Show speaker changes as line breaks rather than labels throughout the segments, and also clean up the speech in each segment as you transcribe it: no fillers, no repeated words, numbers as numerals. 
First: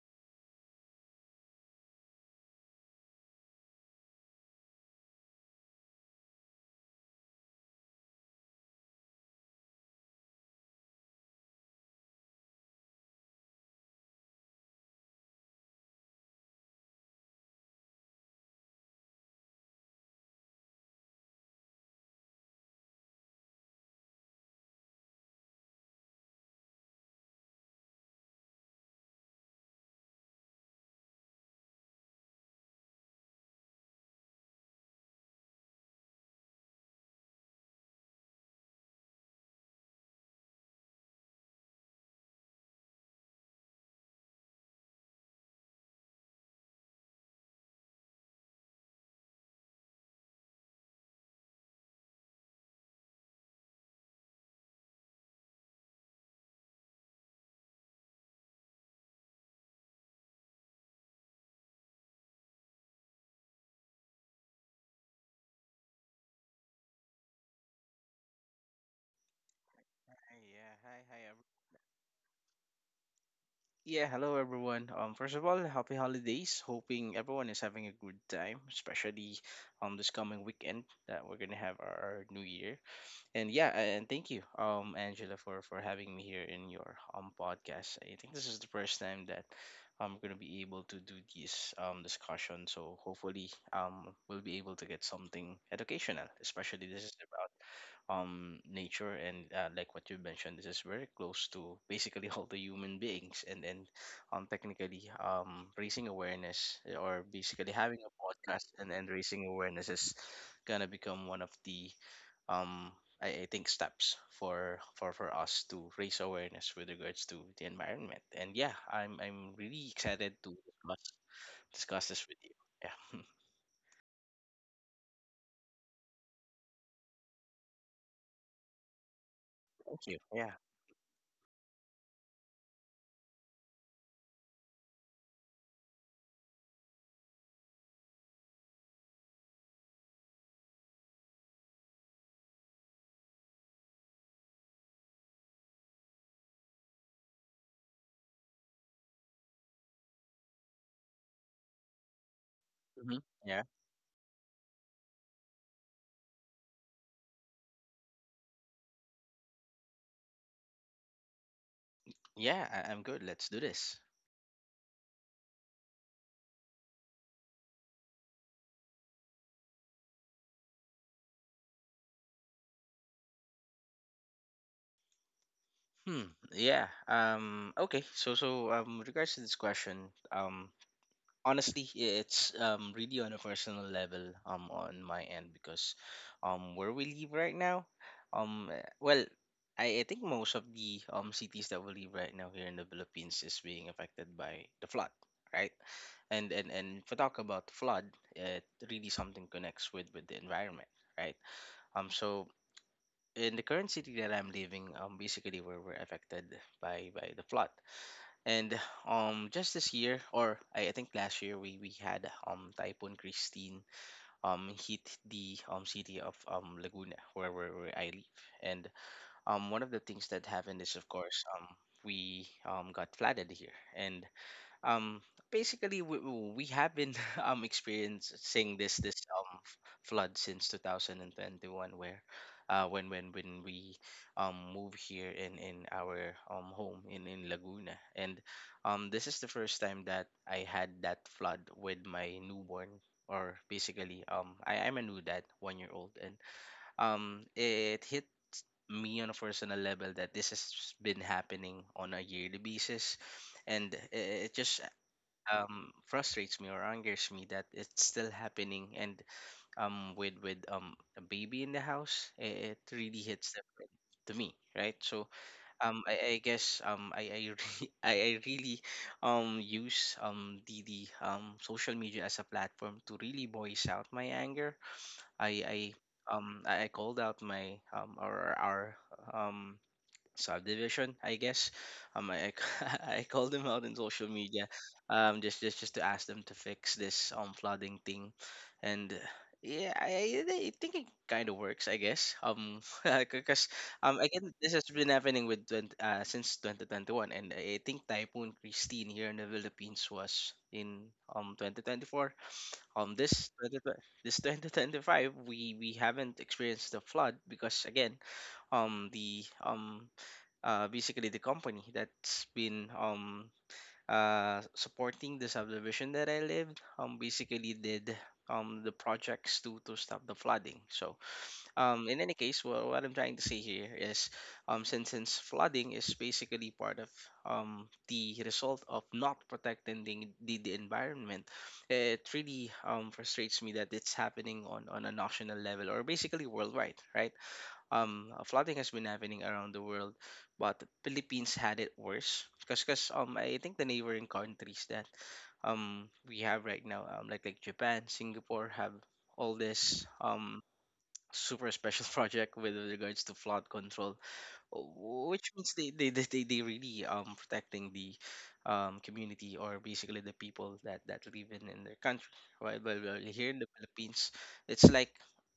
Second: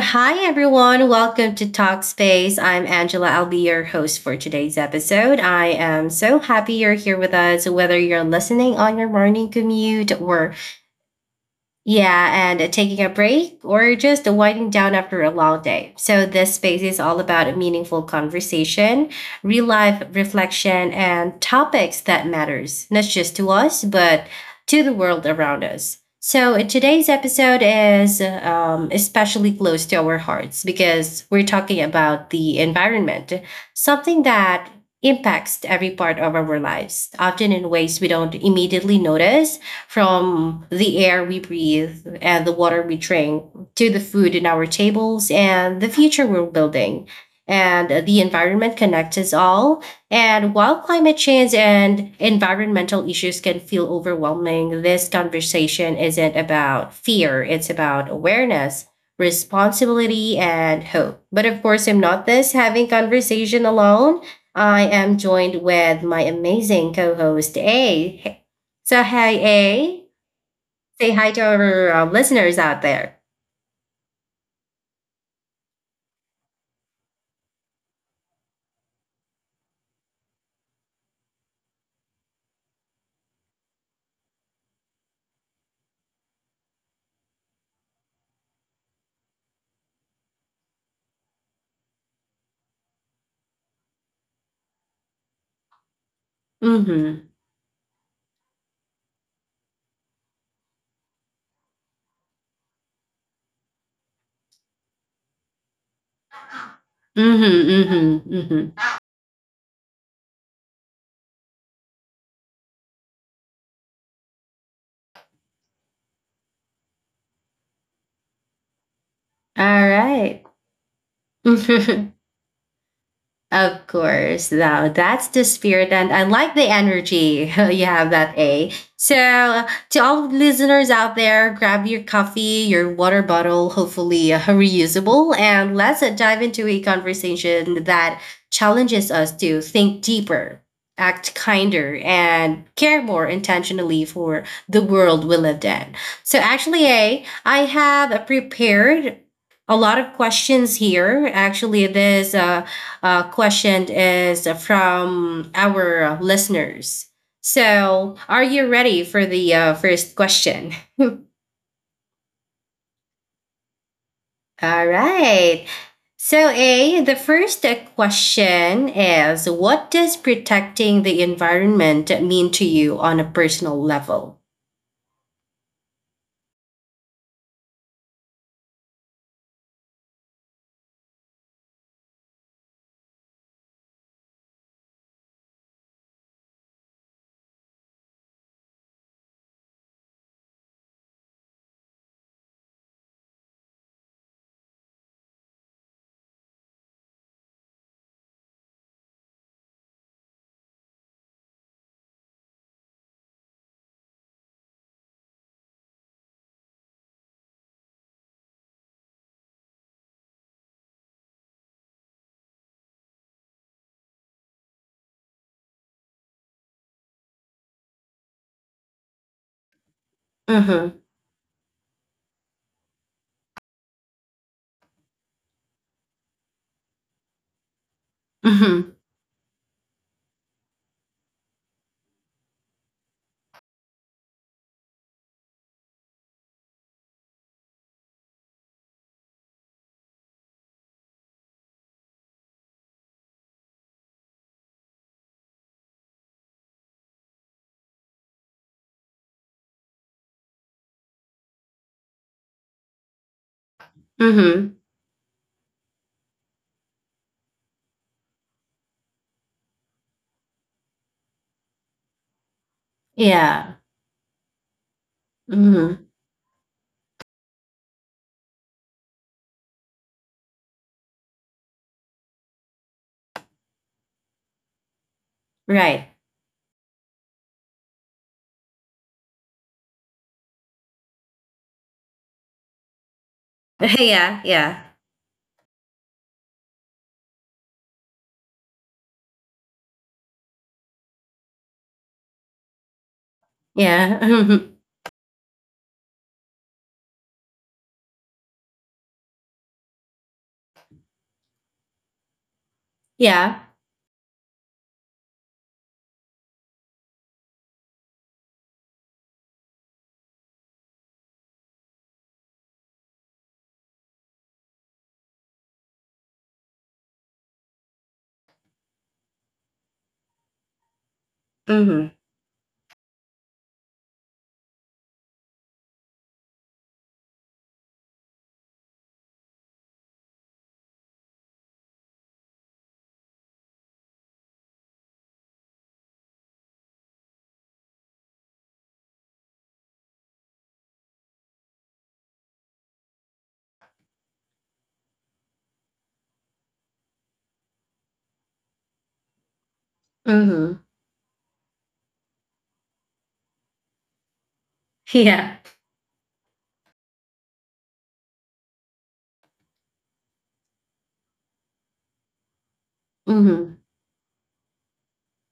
hi, everyone. Welcome to Talkspace. I'm Angela. I'll be your host for today's episode. I am so happy you're here with us, whether you're listening on your morning commute or yeah, and taking a break or just winding down after a long day. So, this space is all about a meaningful conversation, real life reflection, and topics that matters, not just to us, but to the world around us. So, today's episode is especially close to our hearts because we're talking about the environment, something that impacts every part of our lives, often in ways we don't immediately notice from the air we breathe and the water we drink to the food in our tables and the future we're building. And the environment connects us all. And while climate change and environmental issues can feel overwhelming, this conversation isn't about fear, it's about awareness responsibility and hope. But of course, I'm not this having conversation alone. I am joined with my amazing co-host A. So, hey, A,
Hi,
say
everyone.
hi to our listeners out there.
Yeah, hello everyone. First of all, happy holidays. Hoping everyone is having a good time, especially this coming weekend that we're gonna have our New Year. And yeah, and thank you, Angela, for having me here in your podcast. I think this is the first time that I'm gonna be able to do this discussion. So hopefully, we'll be able to get something educational, especially this is
Mm hmm.
about nature and, like what you mentioned, this is very close to basically all the human beings, and technically raising awareness, or basically
Mm
having
hmm.
a
Mm
podcast
hmm. Mm
and
hmm.
raising awareness is gonna become one of the um I think steps for us to raise awareness with regards to the environment. And yeah, I'm really
All
excited to
right.
discuss this with you, yeah.
Of course, now that's the spirit, and I like the energy you have that A. So,
Thank you,
to
yeah.
all listeners out there, grab your coffee, your water bottle, hopefully reusable, and let's dive into a conversation that challenges us to think deeper, act kinder, and care more intentionally for the world we live in. So, actually, A, I have prepared a lot of questions here. Actually, this uh,
Yeah.
uh, question is from our listeners. So, are you ready for the first question?
Yeah, I'm good, let's do this.
All right. So, A, the first question is, what does protecting the environment mean to you on a personal level?
Hmm. Yeah. Okay. So with regards to this question, honestly, it's really on a personal level on my end because, where we live right now, well, I think most of the cities that we live right now here in the Philippines is being affected by the flood, right? And if we talk about flood, it really something connects with the environment, right? So in the current city that I'm living, basically we were affected by the flood. And just this year, or I think last year, we had Typhoon Christine hit the city of Laguna, where I live. And one of the things that happened is, of
Mm
course,
hmm.
we got flooded here, and um basically we have been experiencing this
Mm
this
hmm.
um f- flood since 2021 where when we move here in our home in Laguna. And this is the first time that I had that flood with my newborn, or basically I am a new dad, 1 year old. And it hit me on a personal level that this has been happening on a yearly basis, and it just
Mm hmm.
frustrates me or angers me that it's still happening. And with a baby in the house, it really hits different
Yeah.
to me, right? So
Mm
um
hmm.
I, I guess I really use the social media as a platform to really voice out my anger. I I
Right.
I called out my or our um subdivision, I guess. I I called them out in social
Yeah.
media,
Yeah.
just to ask them to fix this flooding thing, and yeah, I I think it kind of works, I guess. Because
Yeah.
again, this has been happening with since 2021, and I think Typhoon Christine here in the Philippines was in 2024. This
Yeah.
twenty twenty this 2025, we haven't experienced the flood because again, the basically the company that's been supporting the subdivision that I lived basically did the projects to stop the flooding. So
Mm hmm.
in any case, well, what I'm trying to say here is since flooding is basically part of the result of not protecting the environment. It really frustrates me that it's happening on a national level, or basically worldwide, right? Flooding has been happening around the world, but Philippines had it worse because I think the neighboring countries that we have right now, like Japan, Singapore, have all this
Mm hmm.
super special project with regards to flood control, which
Yeah.
means they really protecting the community, or basically the people that that live in their country, right? But, here
Mm
in the
hmm.
Philippines, it's like,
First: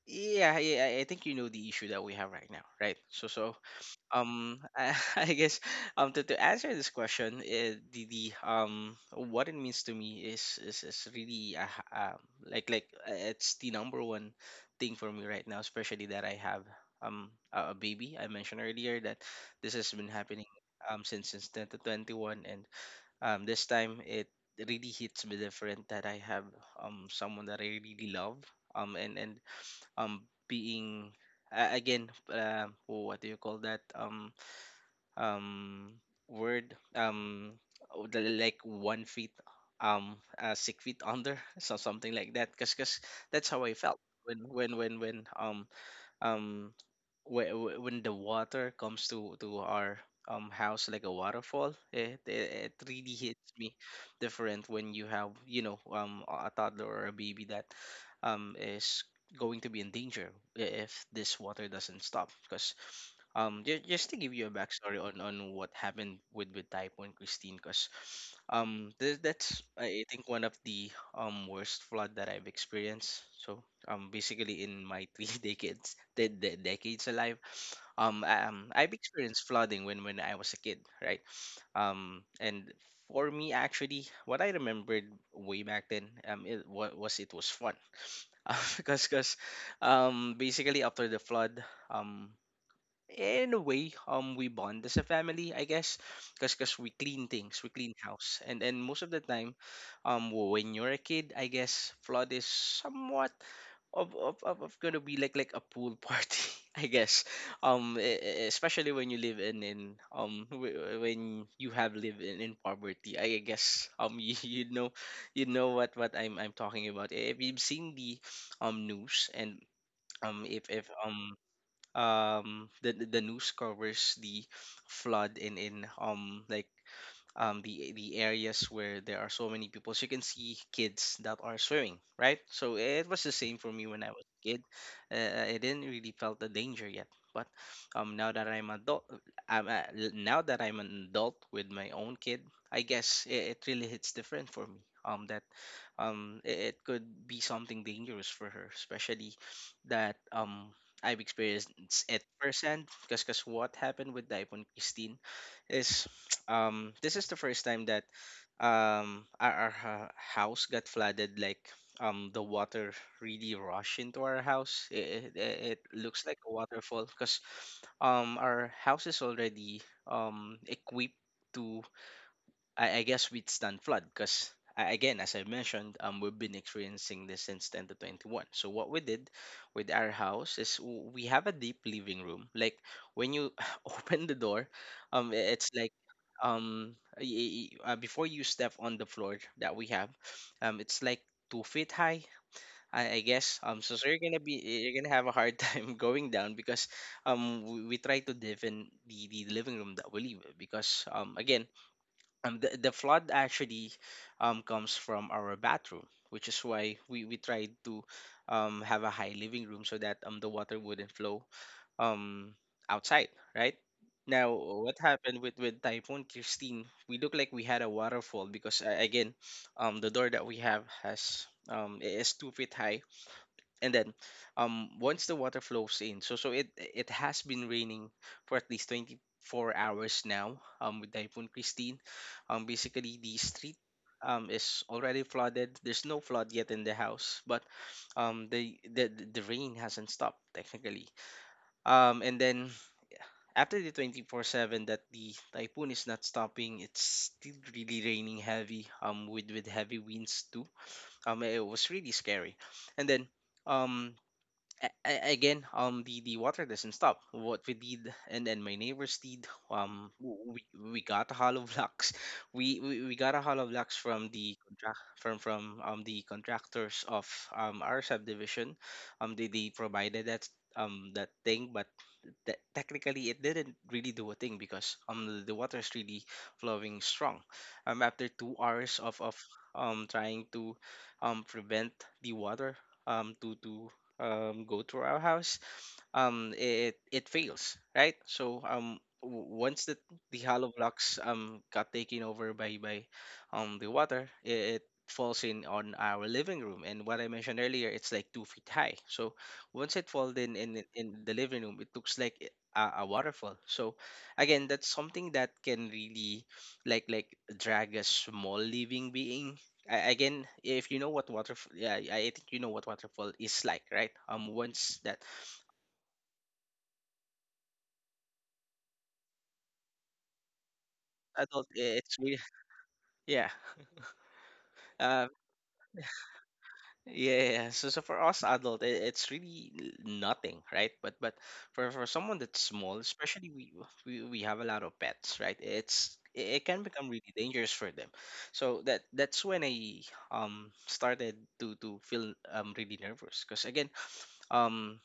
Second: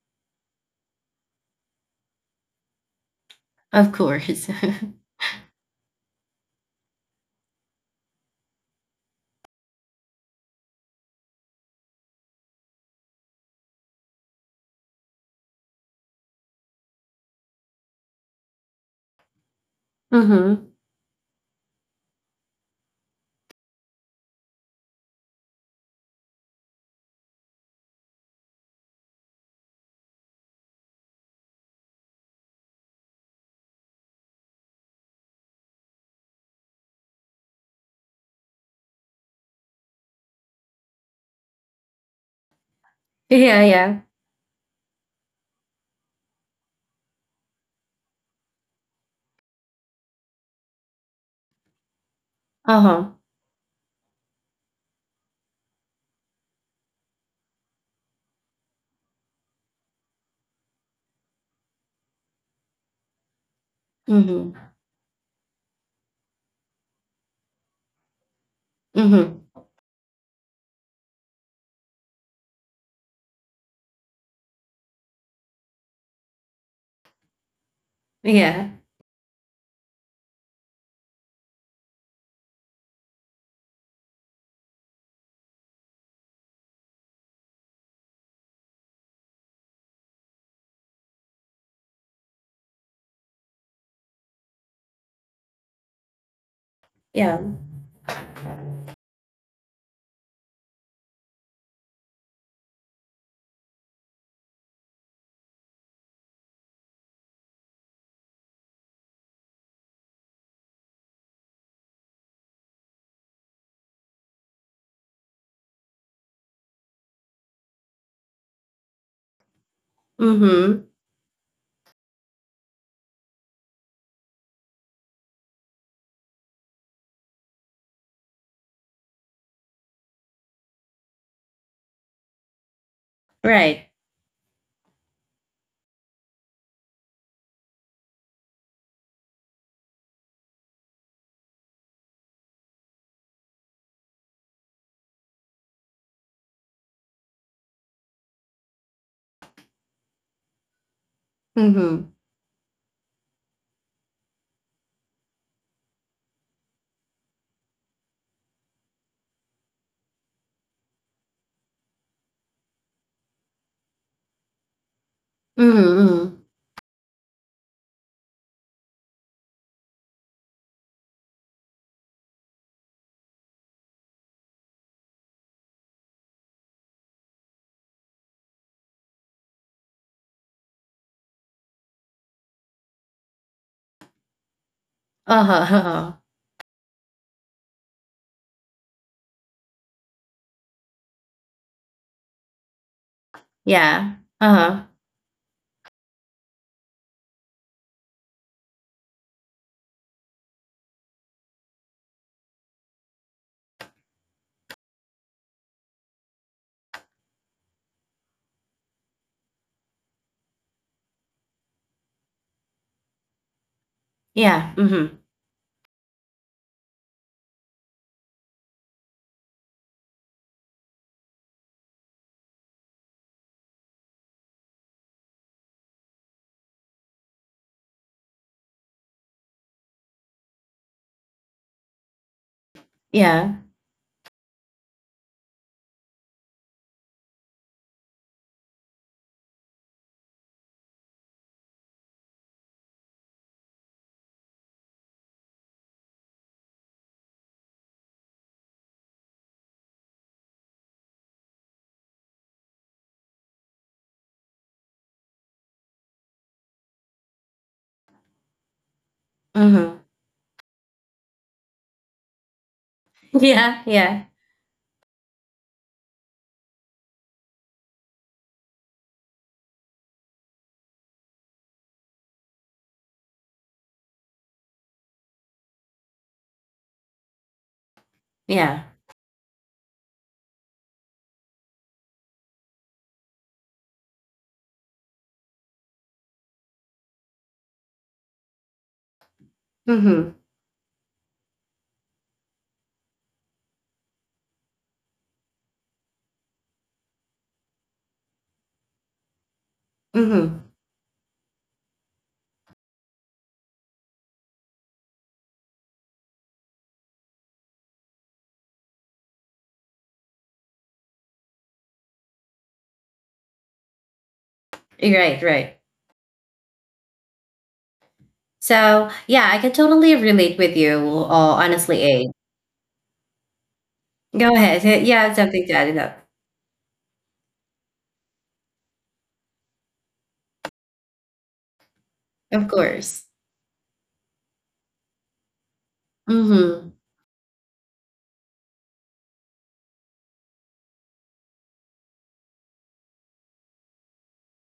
yeah, yeah, I think you know the issue that we have right now, right? so so
Of course.
um I, I guess, to answer this question, the what it means to me is, is really, it's the number one thing for me right now, especially that I have a baby. I mentioned earlier that this has been happening
Mm-hmm.
since 2021, and this time it really hits me different that I have someone that I really love, and being, again what do you call that, um word, oh, like 1 feet, 6 feet under, so something like that, because that's how I felt
Yeah,
when
yeah.
um when the water comes to our house like a waterfall. It it really hits
Uh-huh.
me different when you have, you know, a toddler or a baby that is going to be in danger if this water doesn't stop. Because just to give you a backstory
Mm-hmm.
on what happened with Typhoon Christine, because that's I
Mm-hmm.
think one of the worst flood that I've experienced. So basically in my three decades decades alive, I've
Yeah.
experienced flooding when I was a kid, right? And for me actually, what I remembered way back then, was it was fun because basically after the flood, um in a way, we bond as a family, I guess, because we clean things, we clean
Yeah.
house, and most of the time, when you're a kid, I guess flood is somewhat of gonna be like a pool party, I guess, especially when you live in when you have lived in poverty, I guess. You know, you know what I'm talking about. If you've seen the news, and if
Mm-hmm.
the news covers the flood in the areas where there are so many people. So you can see kids that are swimming, right? So it was the same for me when I was
Right.
a kid. I didn't really felt the danger yet, but now that I'm adult, I'm, uh, now that I'm an adult with my own kid, I guess it, it really hits different for me. That it, it could be something dangerous for her, especially that I've experienced it
Mm-hmm.
firsthand because what happened with Daipon Christine is, this is the first time that house got flooded. Like, the water really rushed into our house. It it,
Mm-hmm.
looks like a
Mm-hmm.
waterfall because our house is already equipped to, I guess, we'd stand flood because again, as I mentioned, we've been experiencing this since 10 to 21. So what we did with our house is, we have a deep living room. Like, when you open the door, it's like,
Uh-huh. Uh-huh.
before you step on the floor that we have, it's like 2 feet high, I guess. So so you're
Yeah.
gonna be, you're
Uh-huh.
gonna have a hard time going down because we try to live in the living room that we live in because the flood actually comes from our bathroom, which is why we tried to have a high living room so that the water wouldn't flow um, outside, right? Now,
Yeah.
what
Mm-hmm.
happened with Typhoon Christine? We look like we had a waterfall because, again, the door that we have has is 2 feet high, and then once the water flows in. So so it has been raining for at least 24 hours now with Typhoon Christine. Basically the street
Yeah.
is already flooded, there's no flood yet in the house, but the rain hasn't stopped technically, and then after the 24/7 that the typhoon is not stopping, it's still really raining heavy, with heavy winds too. It was really scary, and then um again, the water doesn't stop. What we did, and then my neighbors did.
Mm-hmm.
We got a hollow blocks. We got a hollow blocks
Yeah,
from the
yeah.
contract from the contractors of our subdivision. They provided that that thing, but that technically it didn't really do a thing because the water is really flowing strong. After 2 hours of
Yeah.
trying to prevent the water to go through our house, it fails, right? So once the hollow
Mm-hmm.
blocks got taken over by the water, it falls in on our living room, and what I mentioned earlier, it's like 2 feet high. So once it falls in in,
Mm-hmm.
in the living room, it looks like a waterfall. So again, that's something that can really like like drag a small living being. Again, if you know what waterfall, yeah, I think you know what waterfall is like, right? Once that
Right. So, yeah, I can totally relate with you,
adult, it's really
honestly, A.
yeah,
Go
um,
ahead. Yeah, I have something to add it up.
yeah. So so for us adult, it's really nothing, right? But for someone that's small,
Of
especially
course.
we we have a lot of pets, right? It it can become really
Mm-hmm.
dangerous for them. So that's when I started to feel really nervous because again, um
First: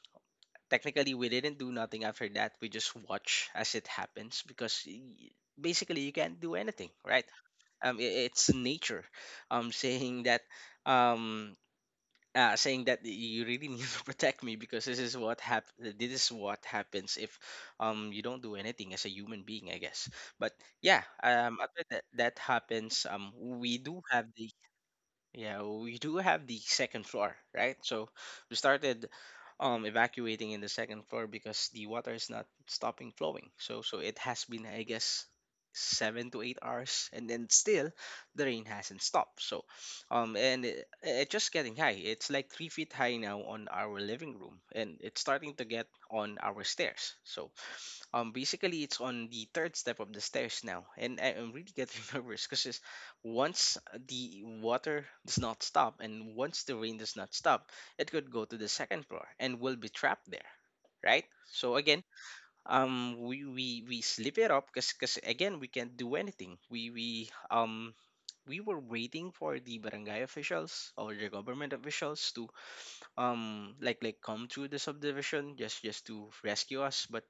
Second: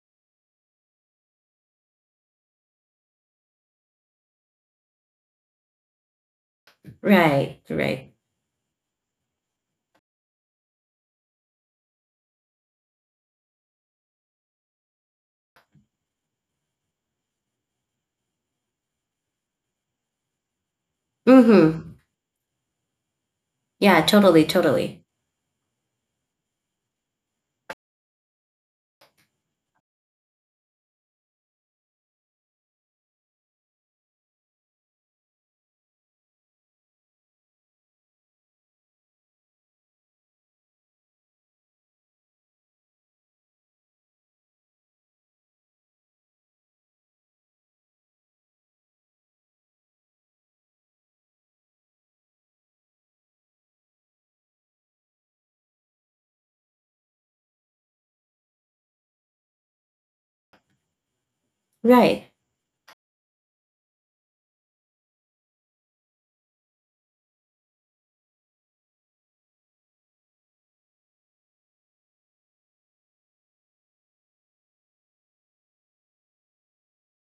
technically we didn't do nothing after that. We just watch as it happens because. Basically, you can't do anything, right?
Right, right.
It's nature um saying that um saying that you really need to protect me, because this is what this is what happens if you don't do anything as a human being, I guess. But yeah, after
Mm-hmm.
that that happens, we
Yeah,
do have
totally,
the
totally.
yeah, well, we do have the second floor, right? So we started evacuating in the second floor because the water is not stopping flowing. So so it has been, I guess, 7 to 8 hours, and then still the rain hasn't stopped. So and it's just getting high. It's like 3 feet high now on our living room, and it's starting to get on our stairs. So basically, it's on the third step of the stairs now, and I am really getting nervous because once the water does not stop and once the rain does not stop, it could go to the second floor and we'll be trapped there, right? So again,
Right.
we slip it up because again we can't do anything. We we were waiting for the barangay officials or the government officials to come to the subdivision just to rescue us. But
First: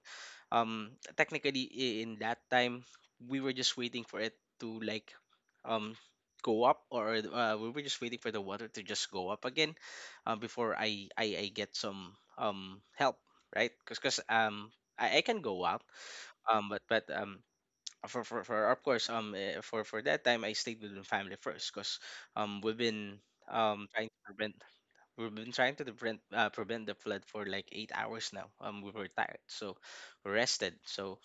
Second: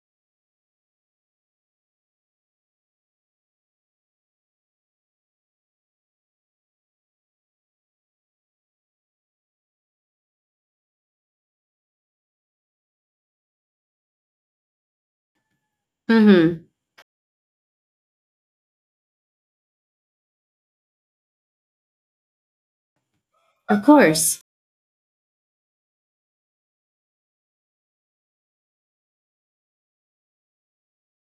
um technically in that time we were just waiting for it to like um go up, or we were just waiting for the water to just go up again before I get some help, right? Because I can go out
Mm-hmm.
but for of course for that time I stayed with my family first because we've been
Of
trying to
course.
prevent we've been trying to prevent the flood for like 8 hours now. We were tired, so we rested. So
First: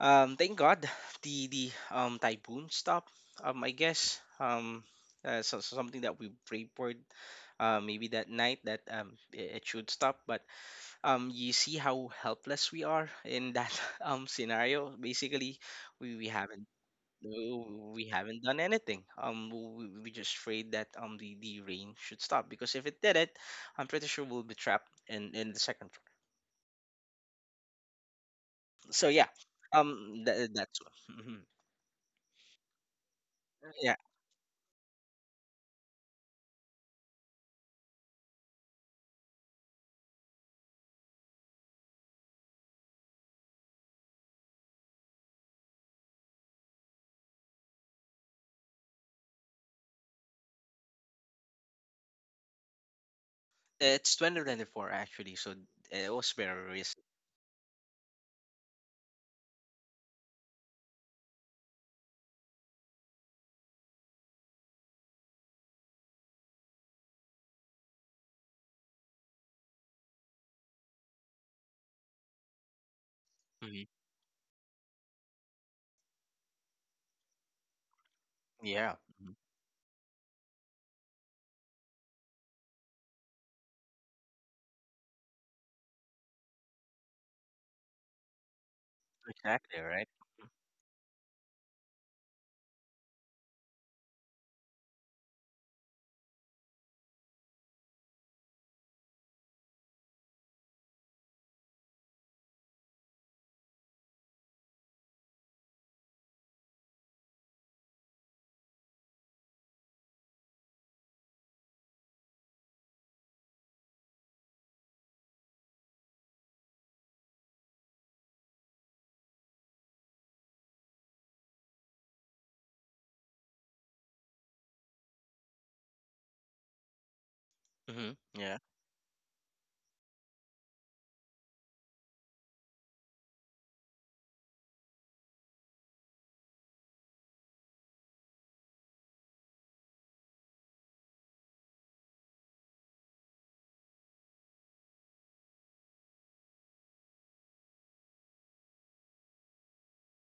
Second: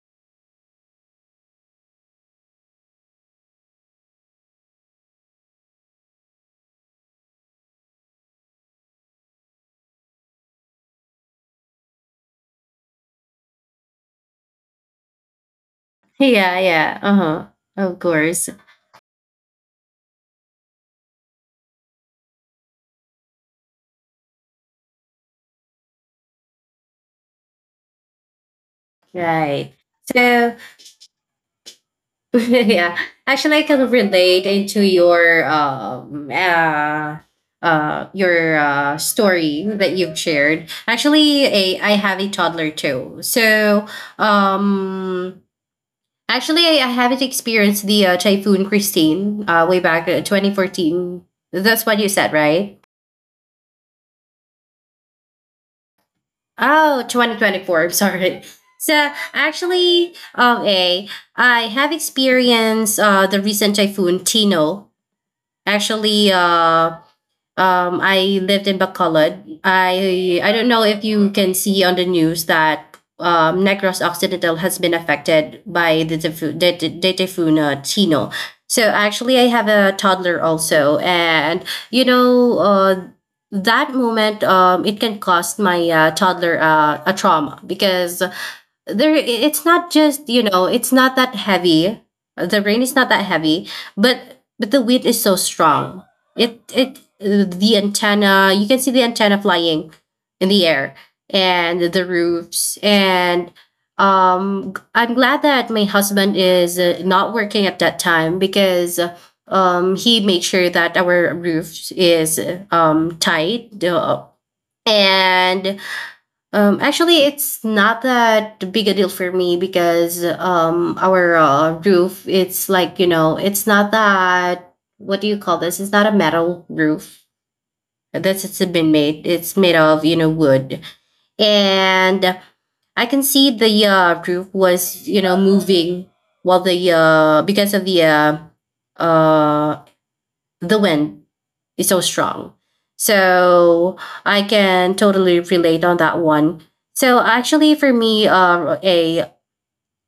thank God the typhoon stopped. I guess so, so something that we prayed for, maybe that night that it should stop. But you see how helpless we are in that scenario. Basically, we
Yeah,
haven't
yeah. Uh-huh.
no,
Of
we haven't
course.
done anything. We just prayed that the rain should stop, because if it did it, I'm pretty sure we'll be trapped in the second floor. So yeah,
Right. So
that's. Mhm.
yeah. Actually, I can relate into your story that you've shared. Actually, A, I have a toddler too. So um actually, I haven't experienced the typhoon Christine way back 2014. That's what you said, right?
It's 2024 actually, so it was very recent.
Oh, 2024. I'm sorry. So actually, a, I have experienced the recent typhoon Tino. Actually, I lived in Bacolod. I don't know if you can see on the news that
Hmm.
Negros Occidental has been affected by the typhoon, the typhoon Tino. So
Yeah, mhm.
actually, I have a toddler also, and you know, that moment, it can cost my toddler a trauma because there it's
Exactly,
not
right?
just, you know, it's not that heavy, the rain is not that heavy, but the wind is so strong. It the antenna, you can see the antenna flying in the air and the roofs, and I'm glad that my husband is not working at that time because he made sure that our roof is tight. And Actually, it's not that big a deal for me because our roof, it's like, you know, it's not that, what do you call this? It's not a metal roof
Hmm.
that's
Yeah,
it's been made. It's made of, you know, wood. And I can see the roof was, you know, moving while the, because of uh, the wind is so strong. So I can totally relate on that one. So actually, for me, a,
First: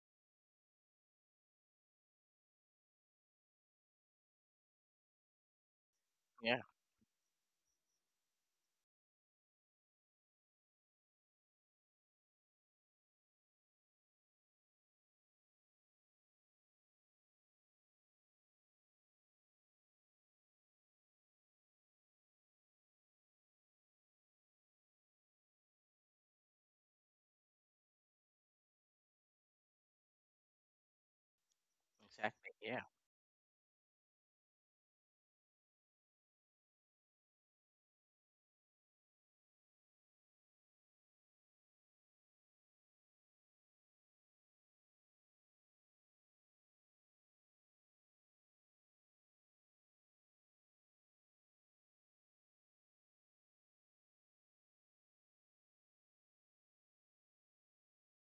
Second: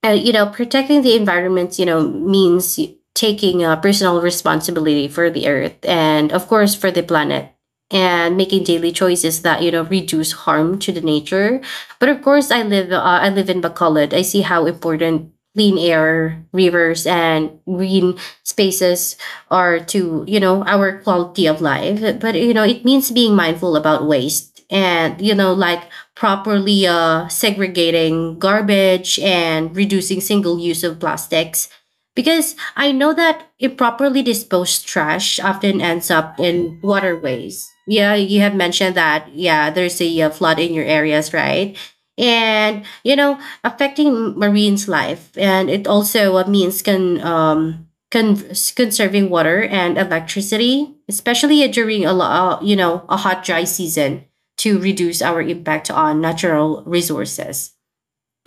you know, protecting the environment, you know, means taking personal responsibility for the earth and, of
yeah,
course, for the planet, and making daily choices that, you know, reduce harm to the nature. But of course, I live in Bacolod. I see how important clean air, rivers, and green spaces are to, you know, our quality of life. But you know, it means being mindful about waste and, you know, like properly segregating garbage and reducing single use of plastics.
exactly.
Because
Yeah,
I know that improperly disposed trash often ends up in waterways. Yeah, you have mentioned that. Yeah, there's a flood in your areas, right? And, you know, affecting marines' life. And it also means conserving water and electricity, especially during a you know, a hot dry season to reduce our impact on natural resources.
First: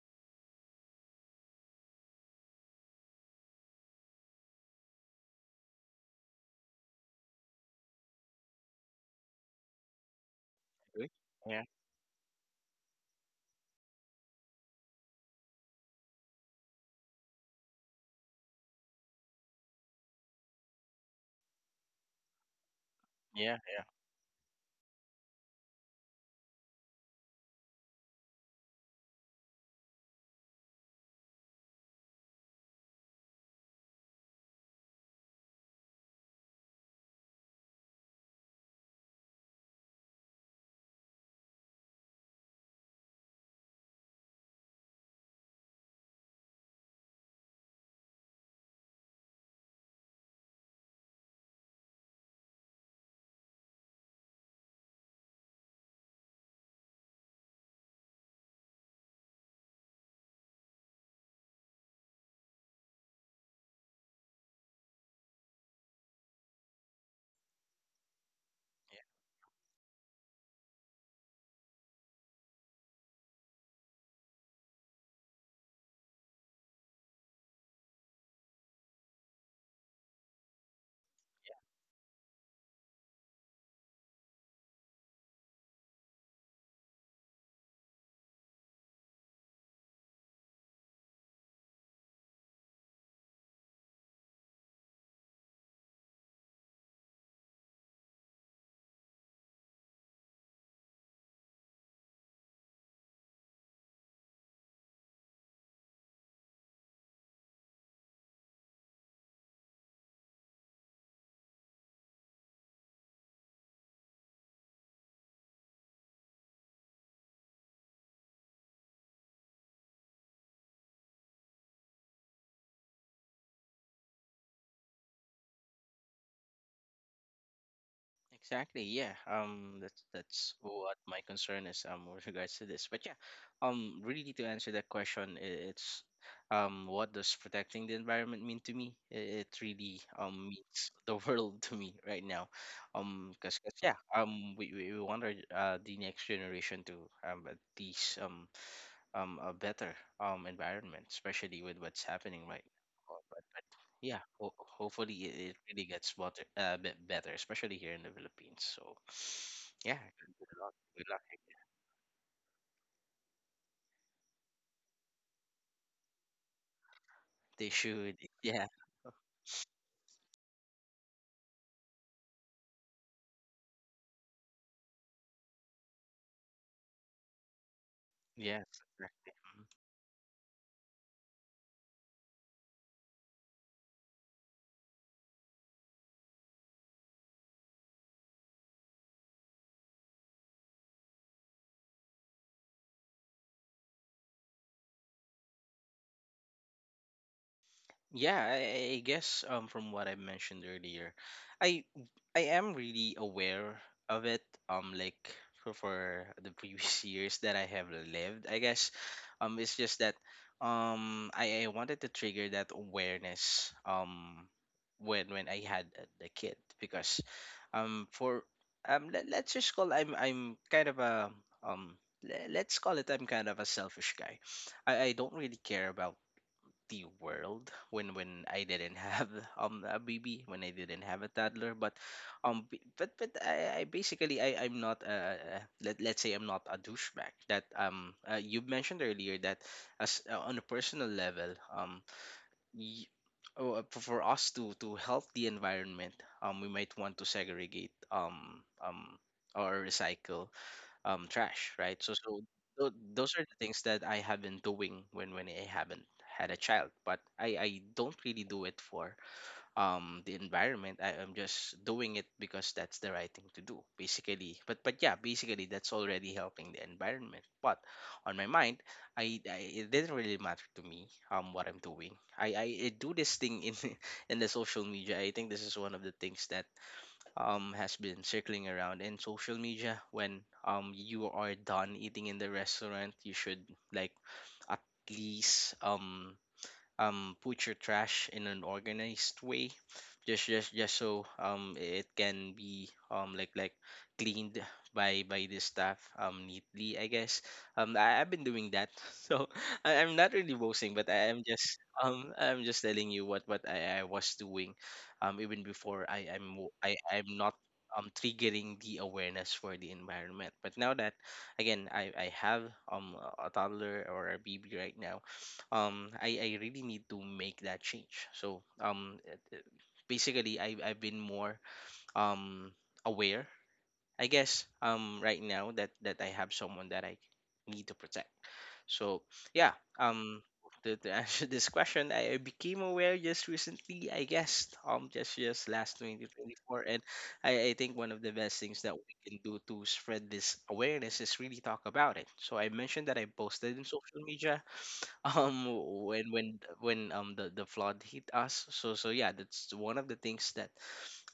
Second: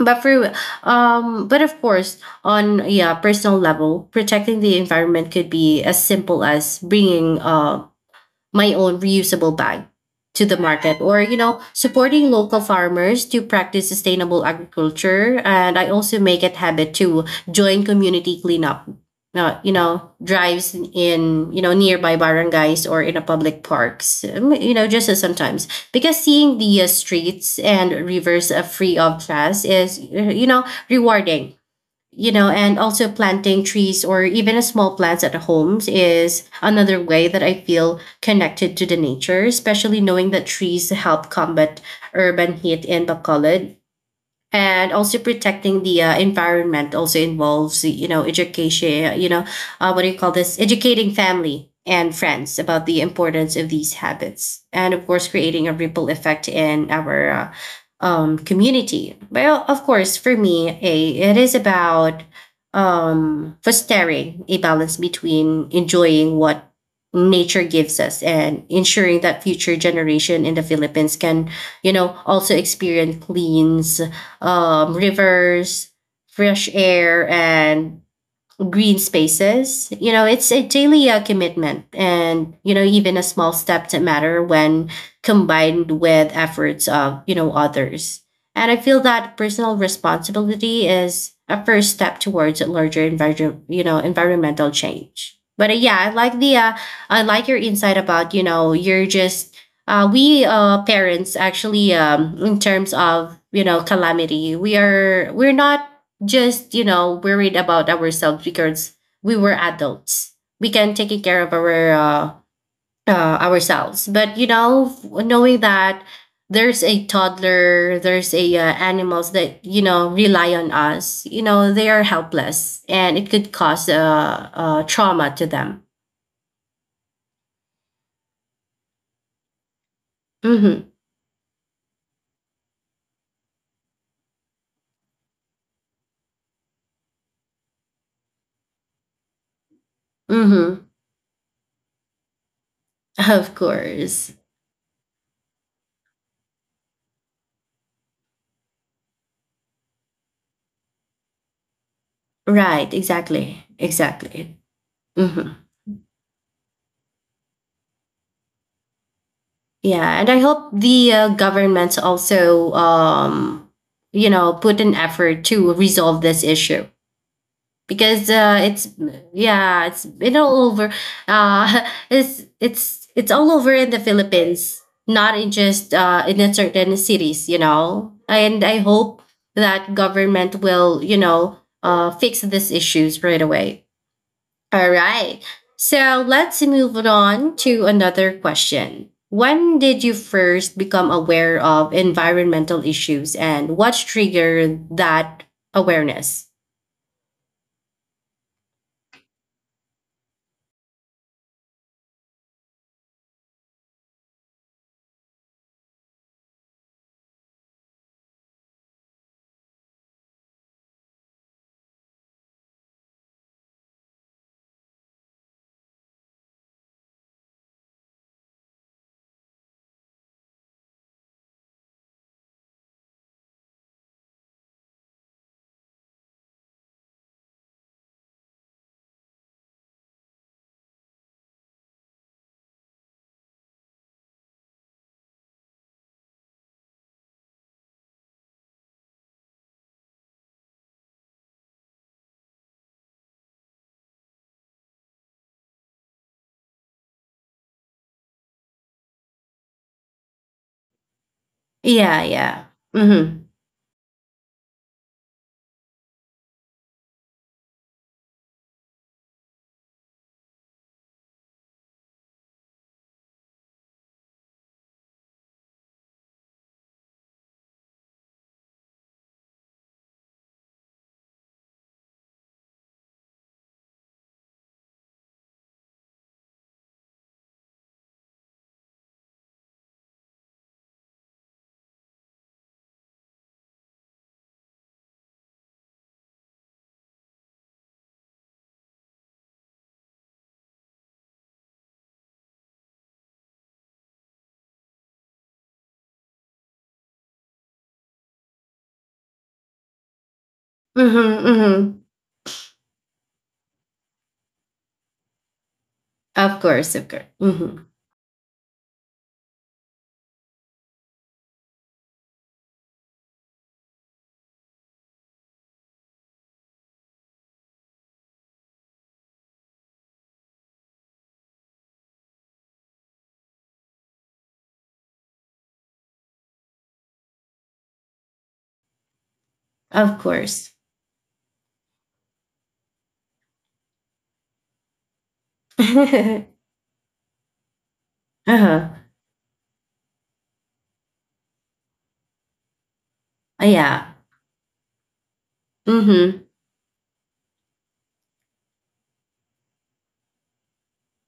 But for but of course, on yeah personal level, protecting the environment could be as simple as bringing my own reusable bag to the market,
agree.
or you know,
Yeah,
supporting local farmers to practice sustainable agriculture. And I also make it habit to join community cleanup you know, drives in, you know, nearby barangays or in a
yeah,
public parks, you know, just as sometimes, because seeing the streets and rivers free of trash is, you know, rewarding. You know, and also planting trees or even small plants at homes is another way that I feel connected to the nature, especially knowing that trees help combat urban heat in Bacolod. And also protecting the environment also involves, you know, education. You know, what do you call this, educating family and friends about the importance of these habits, and of course creating a ripple effect in our, community. Well, of course, for me, A, it is about fostering a balance between enjoying what nature gives us, and ensuring that future generation in the Philippines can, you know, also experience clean, rivers, fresh air, and green spaces. You know, it's a daily commitment, and you know, even a small step that matter when combined with efforts of, you know, others. And I feel that personal responsibility is a first step towards a larger you know, environmental change. But yeah, I like the I like your insight about, you know, you're just, we parents actually, in terms of, you know, calamity, we are, we're not just, you know, worried about ourselves because we were adults. We can take care of our ourselves. But, you know, knowing that there's a toddler, there's a animals that, you know, rely on us, you know, they are helpless and it could cause trauma to them.
exactly. Yeah. That's
Mm-hmm.
what my concern is with regards to this. But yeah, really to answer that question, it's what does protecting the environment mean to me? It really
Mm-hmm.
means the world to me right now.
Of
Because yeah,
course.
we want our the next generation to at least a better environment, especially with what's happening right
Right.
now. But
Exactly.
yeah,
Exactly.
hopefully
Mm-hmm.
it really gets better, bit better, especially here in the Philippines. So yeah,
Yeah, and I
good luck.
hope
Good
the
luck.
governments also, you know, put an effort to resolve this issue
They should.
because
Yeah.
it's, yeah, it's been all over. It's all over in the Philippines, not in just in a certain cities, you know.
Yeah.
And I hope that government will, you know, fix these issues right away. All right. So let's move it on to another question. When did you first become aware of environmental issues, and what triggered that awareness?
Yeah, I guess from what I mentioned earlier, I am really aware of it. Like for the previous years that I have lived, I guess, it's just that I wanted to trigger that awareness when I had the kid because for let, let's just call I'm kind of a um let's call it I'm kind of a selfish guy. I don't really care about the world when I didn't have a baby, when I didn't have a toddler. But I basically I'm not let, let's say I'm not a douchebag. That you mentioned earlier that as on a personal level y- oh, for us to help the environment we might want to segregate or recycle trash, right? So
Yeah,
so
yeah.
those are
Mm-hmm.
the things that I have been doing when I haven't had a child, but I don't really do it for the environment. I am just doing it because that's the right thing to do, basically. But yeah, basically that's already helping the environment. But on my mind, I it didn't really matter to me what I'm doing. I do this thing in in the social media. I think this is one of the things that has been circling around in social media. When you are done eating in the restaurant, you should like at least put your trash in an organized way just so it can be cleaned by the staff neatly, I guess. I've been doing that so I'm not really boasting, but I am
Mm-hmm.
just
Mm-hmm.
I'm just telling you what I was doing even before I I'm
Of
w- I
course, of
I'm
course.
not
Mm-hmm.
triggering the awareness for the environment. But now that again I have a toddler or a baby right now, I really need to make that change. So basically I've been more um aware, I guess, right now that I have someone that I need to protect. So yeah,
Of
um
course.
to answer this question, I became aware just recently, I guess, just last
Uh-huh.
2024. And I think one of the best things that we can do to spread this awareness is really talk about it. So I mentioned that I posted in social
Yeah.
media um when when
Mm-hmm.
when the flood hit us. So so yeah, that's one of the things that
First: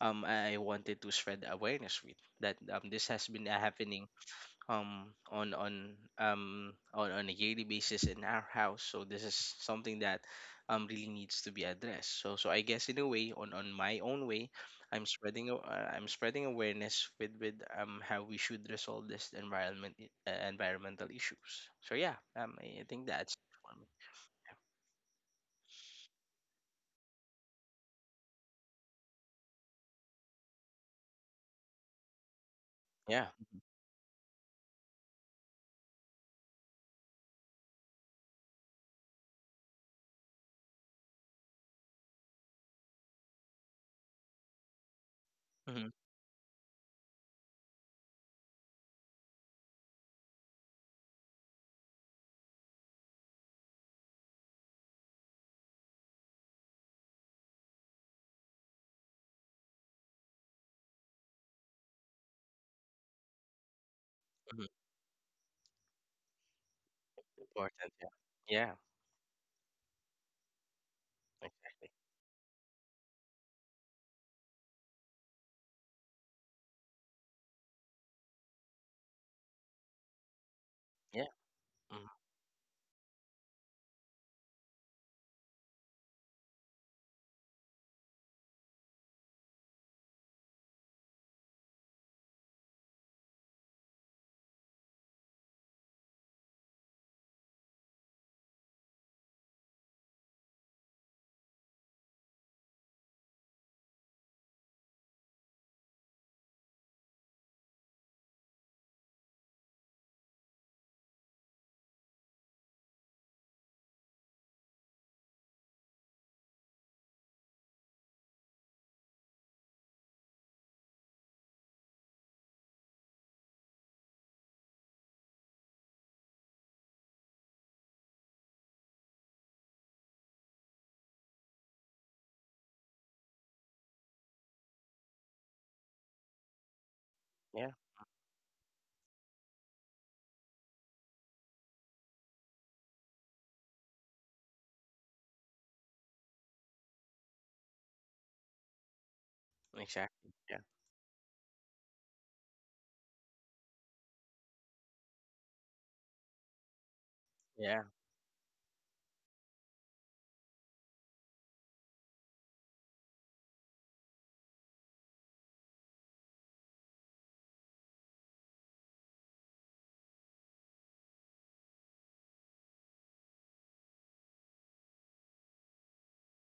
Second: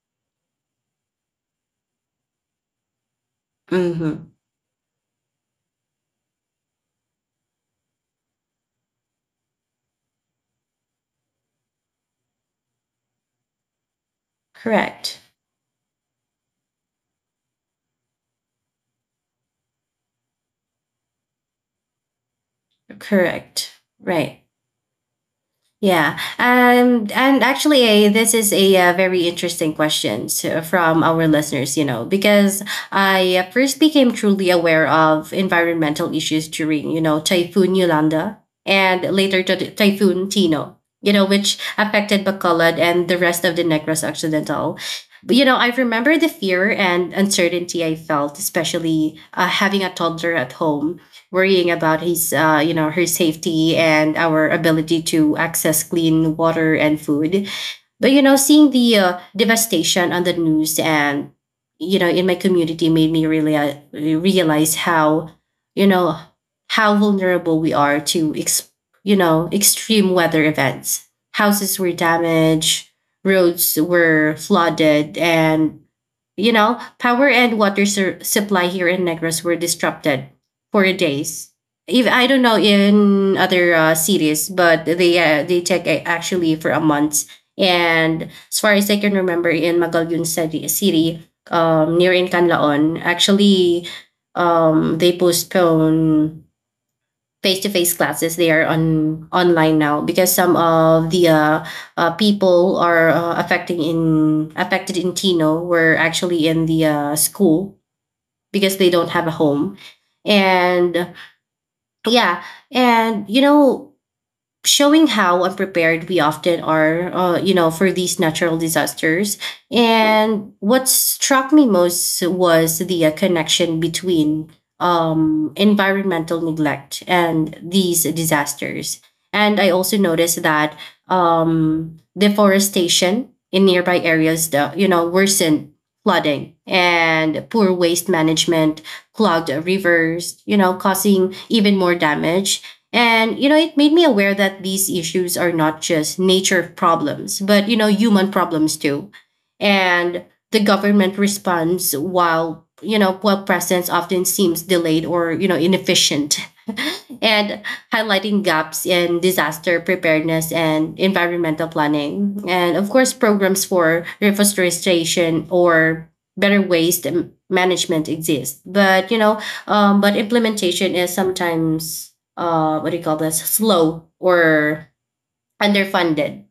I wanted to spread awareness with, that this has been happening
Mm-hmm.
um on a yearly basis in our house. So this is something that really needs to be addressed. So so I guess, in a way, on my own way, I'm
Correct.
spreading I'm spreading awareness with how we should resolve this environmental issues. So yeah, I think that's it
Correct.
for me.
Right. Yeah, and actually, this is a very interesting question to, from our listeners, you know, because
Yeah.
I first became truly aware of environmental issues during, you know, Typhoon Yolanda, and later to Typhoon Tino, you know, which affected Bacolod and the rest of the Negros Occidental. But, you know, I
Mhm,
remember the fear and uncertainty I felt, especially having a toddler at home, worrying about his, you know, her safety, and our ability to access clean water and food. But you know, seeing the devastation on the news and, you know, in my community, made me really
mhm.
realize how, you know, how vulnerable we
Important,
are
yeah.
to
Yeah.
you know, extreme weather events.
Like,
Houses were damaged, roads were flooded, and, you know, power and water supply here in Negros were disrupted for
yeah,
days. If
mhm,
I don't know in other cities, but they take actually for a month. And as far as I can remember, in Magallanes City, near Incanlaon, actually, they postpone face-to-face classes. They are on online now because some of the people are affecting in affected in Tino were actually in the school because they don't have a home. And yeah, and you know, showing how unprepared we often are, you know, for these natural disasters. And what struck me most was the connection between environmental neglect and these disasters. And I also noticed that deforestation in nearby areas, worsened flooding and poor
yeah,
waste management clogged rivers, you know, causing even more damage and, you know, it made me aware that these issues are not just nature problems, but, you know, human problems too. And
exactly. Yeah,
the government responds while, while presence often seems delayed or, you know, inefficient. And
yeah,
highlighting gaps in disaster preparedness and environmental planning. And of course, programs for reforestation or better waste management exist. But, you know, but implementation is sometimes what do you call this? Slow or underfunded.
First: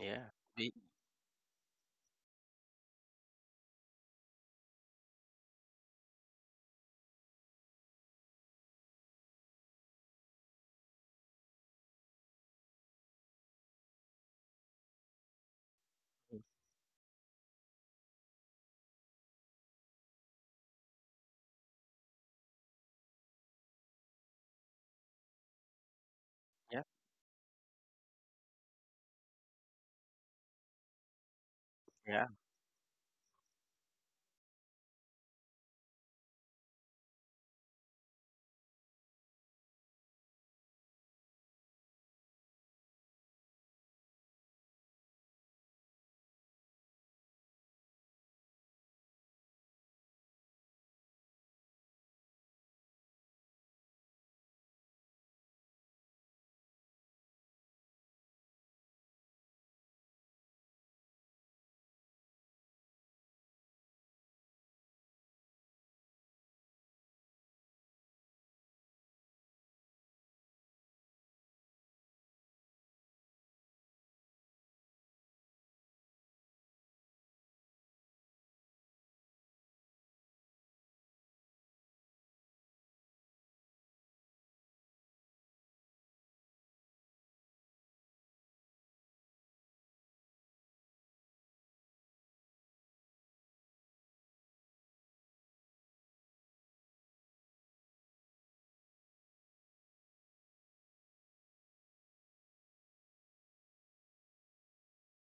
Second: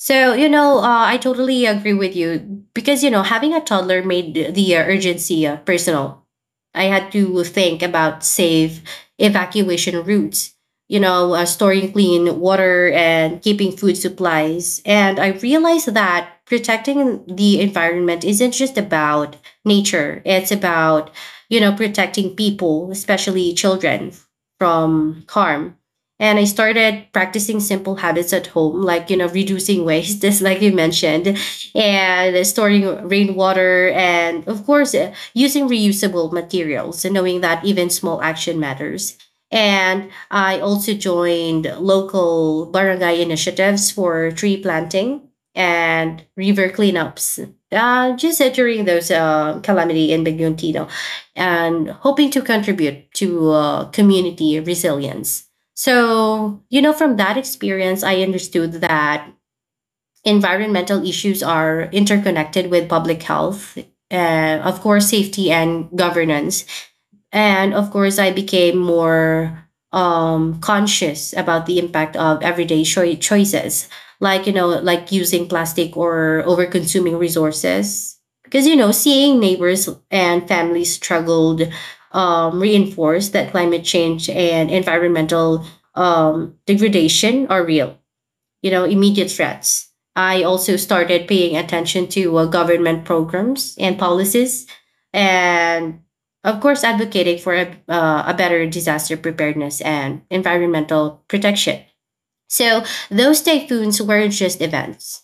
yeah.
you
Be
know, I totally agree with you because, you know, having a toddler made the urgency personal. I had to think about safe evacuation routes, you know, storing clean water and keeping food supplies. And I realized that protecting the environment isn't just about nature, it's about, you know, protecting people, especially children, from harm and I
yeah,
started practicing simple habits at home, like, you know, reducing waste, just like you mentioned,
yeah,
and storing rainwater. And of course, using reusable materials and knowing that even small action matters. And I also joined local barangay initiatives for tree planting and river cleanups. Just during those calamity in Baguio and Tino, and hoping to contribute to community resilience. So, you know, from that experience, I understood that environmental issues are interconnected with public health, of course, safety and governance. And of course, I became more conscious about the impact of everyday choices, like, you know, like using plastic or over consuming resources. Because, you know, seeing neighbors and families struggled reinforced that climate change and environmental degradation are real you know, immediate threats. I also started paying attention to government programs and policies, and of course, advocating for a better disaster preparedness and environmental protection. So those typhoons weren't just events;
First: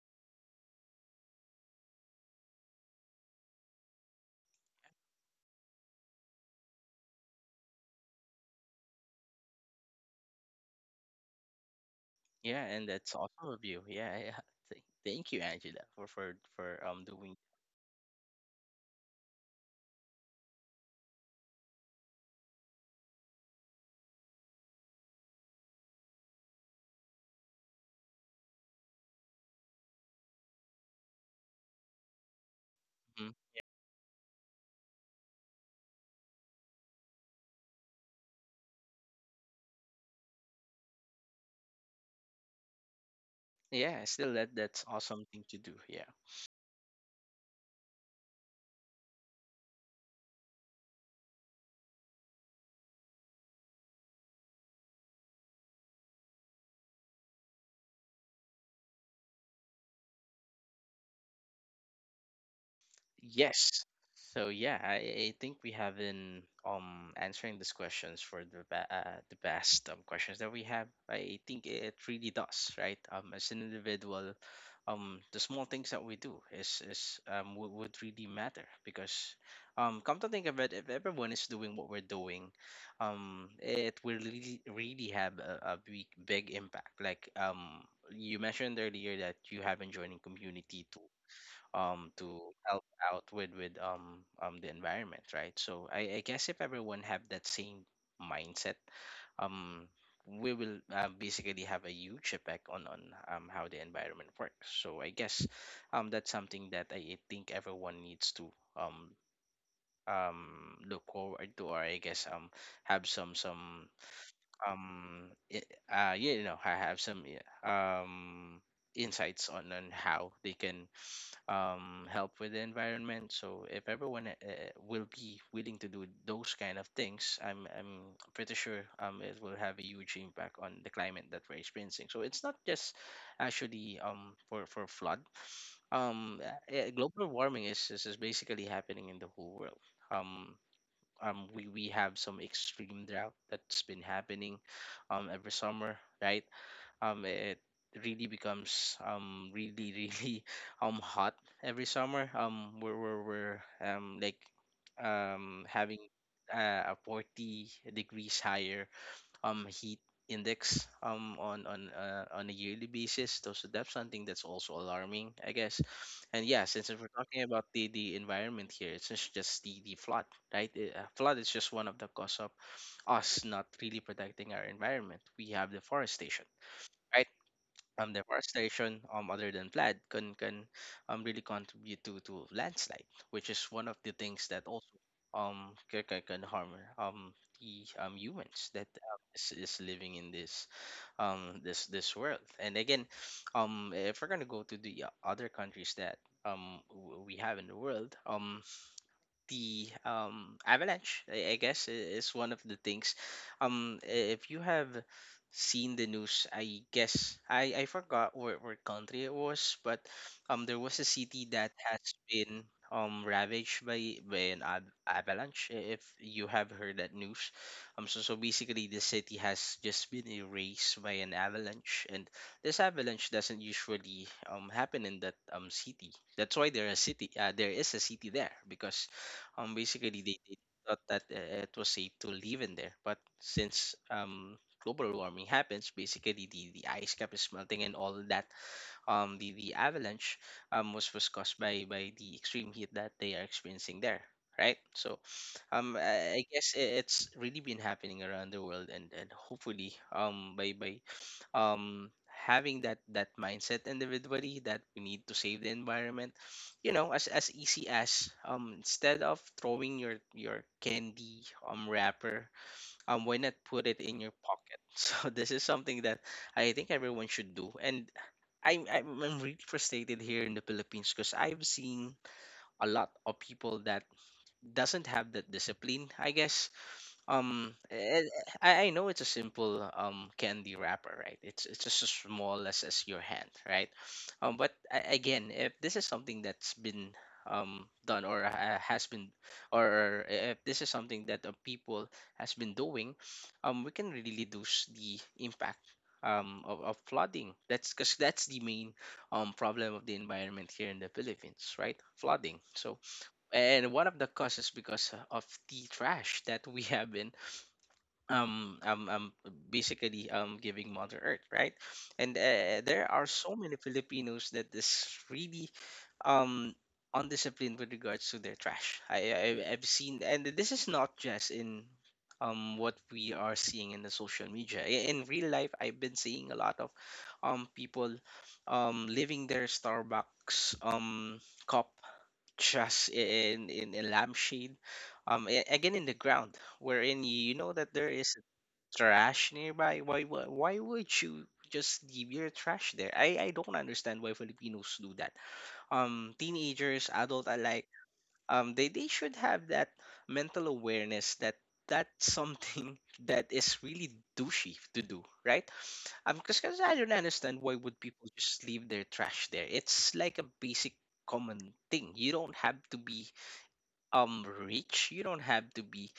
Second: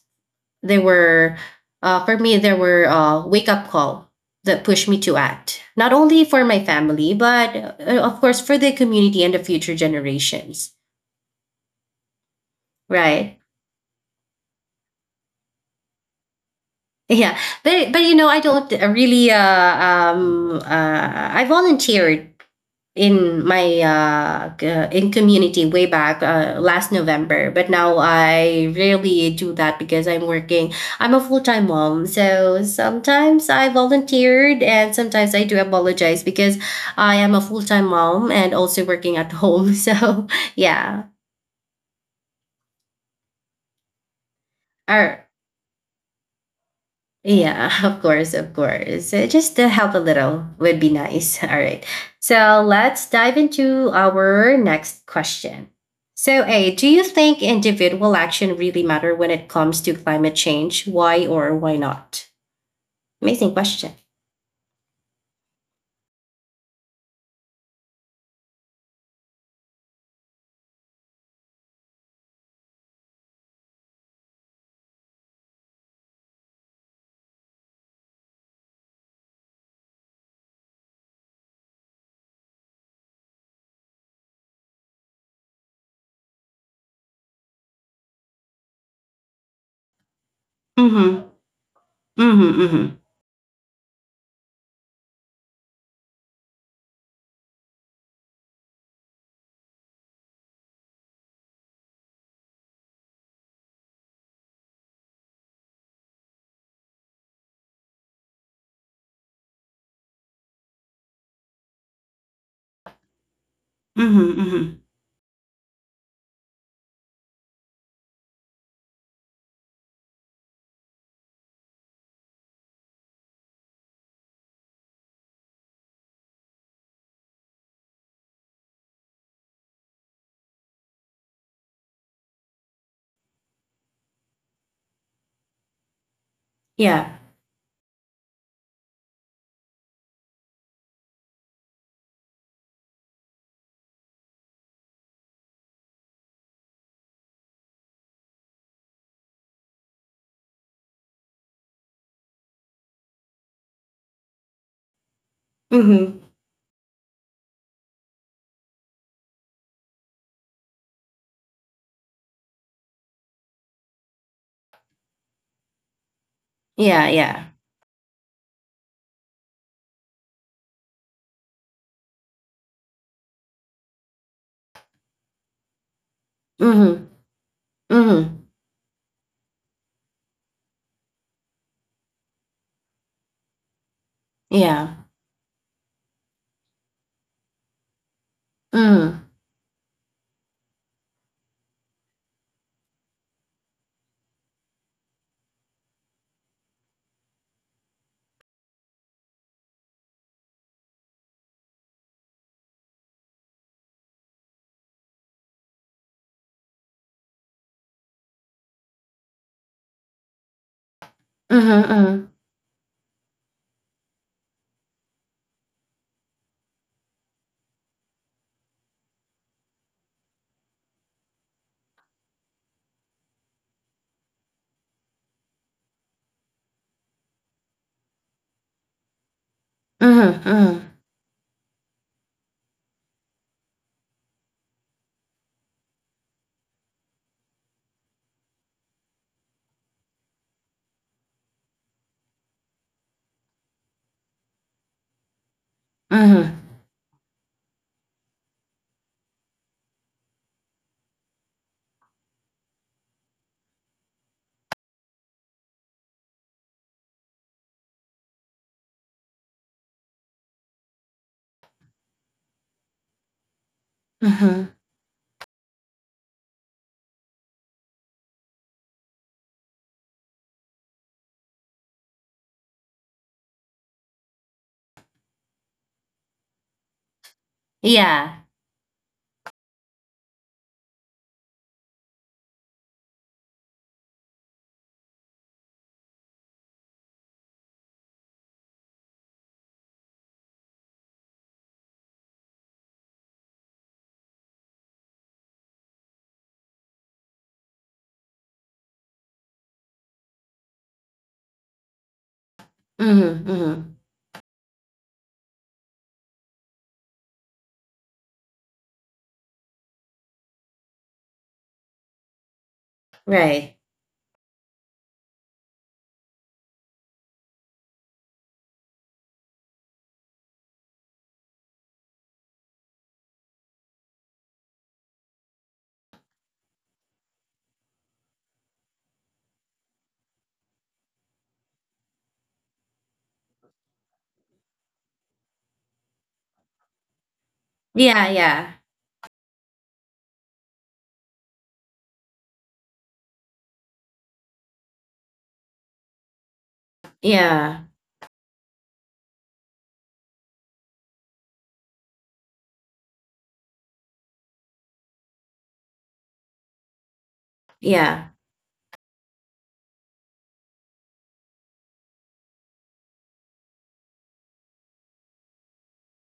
they were, for me, they were a wake-up call that pushed me to act, not only for my family, but of course for the community and the future generations.
yeah, and that's
Right.
awesome of you. Yeah, yeah. Thank you, Angela, for doing.
Yeah, but you know, I don't really. I volunteered in my in community way back last November, but now I rarely do that because I'm working. I'm a full time mom, so
Mhm.
sometimes I volunteered, and sometimes I do apologize because I am a full time mom and also working at home. So yeah.
Yeah, still that's
All
awesome
right.
thing to do. Yeah.
Yeah, of course, of course. Just to help a little would be nice. All right. So let's dive into our next question. So, A, do you think individual action really matter when it comes to climate change? Why or why not? Amazing
Yes.
question.
So yeah, I think we have been answering these questions for the the best questions that we have. I think it really does, right? As an individual, the small things that we do is would really matter because come to think of it, if everyone is doing what we're doing, it will really really have a big big impact. Like you mentioned earlier that you have been joining community too
Mm-hmm.
to
Mm-hmm.
help
Mm-hmm.
out with the environment, right? So I guess if everyone have that same mindset, um we will basically have a huge effect on how the environment works. So I guess that's something that I think everyone needs to look forward to, or I guess have some
Mm-hmm. Mm-hmm.
um i- yeah, you know, I have some yeah, um insights on how they can help with the environment. So if everyone will be willing to do those kind of things, I'm pretty sure it will have a huge impact on the climate that we're experiencing. So it's not just actually for flood. Um,
Yeah.
Global warming is basically happening in the whole world. Um, we have some extreme drought that's been happening every summer, right? It really becomes really really hot every summer. We're having
Mm-hmm.
a 40 degrees higher heat index on a yearly basis, so that's something that's also alarming, I guess. And Yeah, since if we're
Yeah,
talking
yeah.
about the environment here, it's just the flood, right. The flood is just one of the cause of us not really protecting our environment. We have deforestation,
Mm-hmm.
right?
Mm-hmm.
Deforestation, other than flood, can really contribute to landslide, which is one of the things that also
Yeah.
can harm um the humans that um,
Mm-hmm.
is, is living in this world. And again, if we're gonna go to the other countries that we have in the world, the avalanche, I guess is one of the things. If you have seen the news, I guess I forgot where country it was, but there was a city that has
Mm-hmm.
been ravaged by an avalanche, if you have heard that news. So basically the city has just been erased by an avalanche, and this avalanche doesn't usually happen in that city. That's why there is a city there, because basically, they,
Mm-hmm.
they
Mm-hmm.
thought that it was safe to live in there. But since global warming happens, basically the ice cap is melting and all that. The avalanche was caused by the extreme heat that they are experiencing there. Right, so I
Mm-hmm.
guess it's really been happening around the world, and hopefully, by having that mindset individually, that we need to save the environment. You know, as easy as, instead of throwing your candy wrapper, why not put it in your
Mm-hmm.
pocket? So this is something that I think everyone should do. And I'm really frustrated here in the Philippines, because I've seen a lot of people that doesn't have that discipline, I guess. um, eh,
Yeah.
I know it's a simple candy wrapper, right? It's just as small as your hand, right? But again, if this is something that's been done or has been, or if this is something that people has been doing, we can really reduce the impact of flooding. That's because that's the main problem of the environment here in the Philippines, right? Flooding. So,
Mm-hmm. Mm-hmm.
and one of the causes because of the trash that we have been um um, um basically giving mother earth, right. And there are so many
Right.
Filipinos that is really um undisciplined with regards to their trash. I've seen, and this is not just in what we are seeing in the social media. I- in real life, I've been seeing a lot of people leaving their Starbucks cup just in a lampshade, again in the ground, wherein you know that there
Yeah,
is
yeah.
trash nearby. Why would you just leave your trash there? I don't understand why Filipinos do that. Teenagers, adult
Yeah.
alike, they should have that mental awareness that that's something that is really douchey to do, right? Because I don't understand why would
Yeah.
people just leave their trash there. It's like a basic common thing. You don't have to be rich, you don't have to be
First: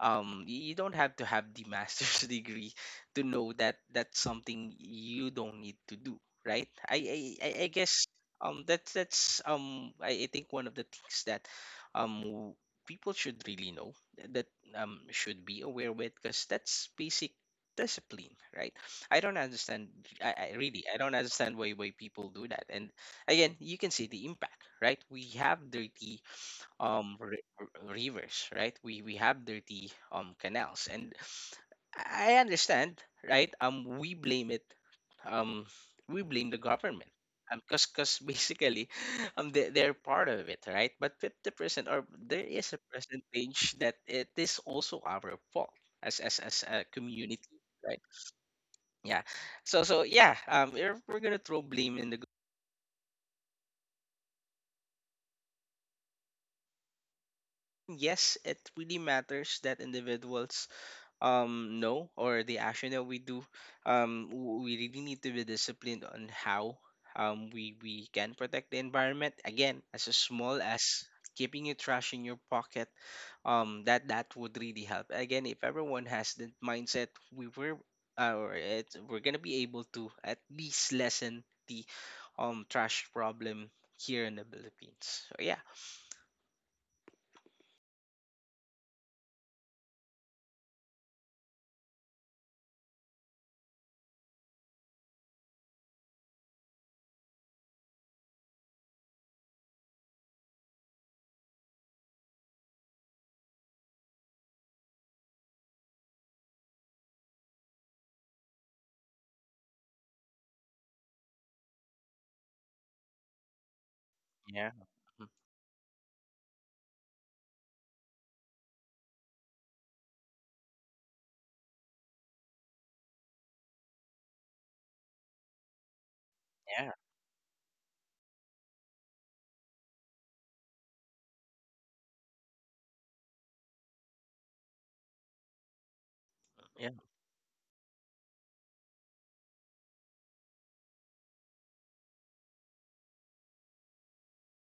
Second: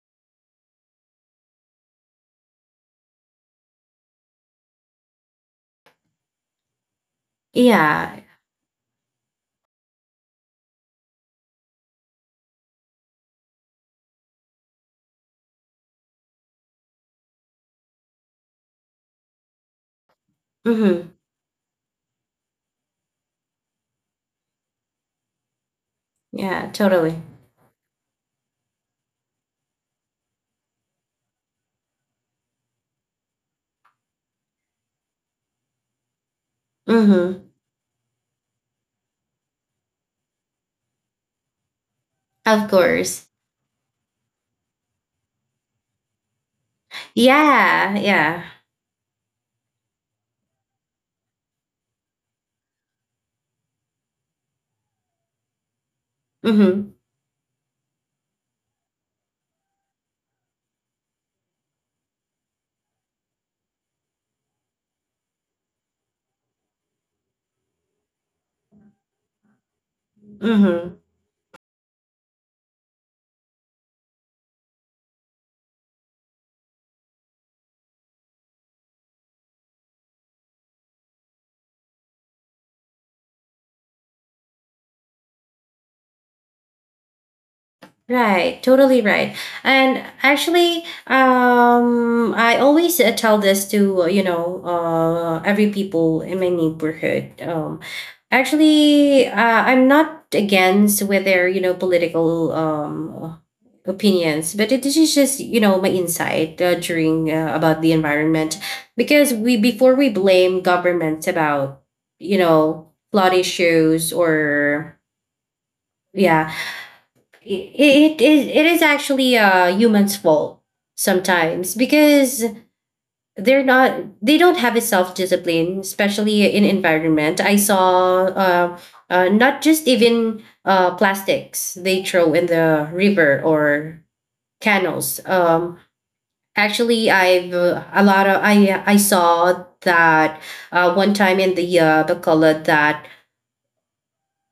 you don't have to have the master's degree to know that that's something you don't need to do, right. I guess
Yeah.
I think one of the things that um people should really know, that, should be aware with, because that's basic discipline, right? I don't understand, I don't
Mhm.
understand why people do that. And again, you can see the impact, right? We have dirty
Yeah, totally.
rivers, right? We have dirty canals. And I understand, right. We blame it, um we blame the government
Mhm.
because basically they, they're part of it, right, but 50%, or there
Of
is a
course.
percentage that it is also our fault as a community,
Yeah,
right?
yeah.
Yeah. Yeah, we're gonna throw blame in the
Mhm.
yes, it really matters that individuals no or the action that we do, we really need to be disciplined on how we can protect the environment, again, as a small as
Mhm.
keeping your trash in your pocket. That that would really help. Again, if everyone has that mindset, we were we're gonna be able to at least lessen the trash problem here in the Philippines. So yeah.
Right, totally right. And actually, I always tell this to every people in my neighborhood. Actually, I'm not against with their you know political opinions, but it is just you know my insight during about the environment because we before we blame governments about you know flood issues
Yeah.
or
Mhm,
yeah it is actually a human's fault sometimes because they're not they don't have a self-discipline especially in environment I saw not just even plastics they throw in the river or canals
yeah.
actually I've a lot of I saw that one time in the color that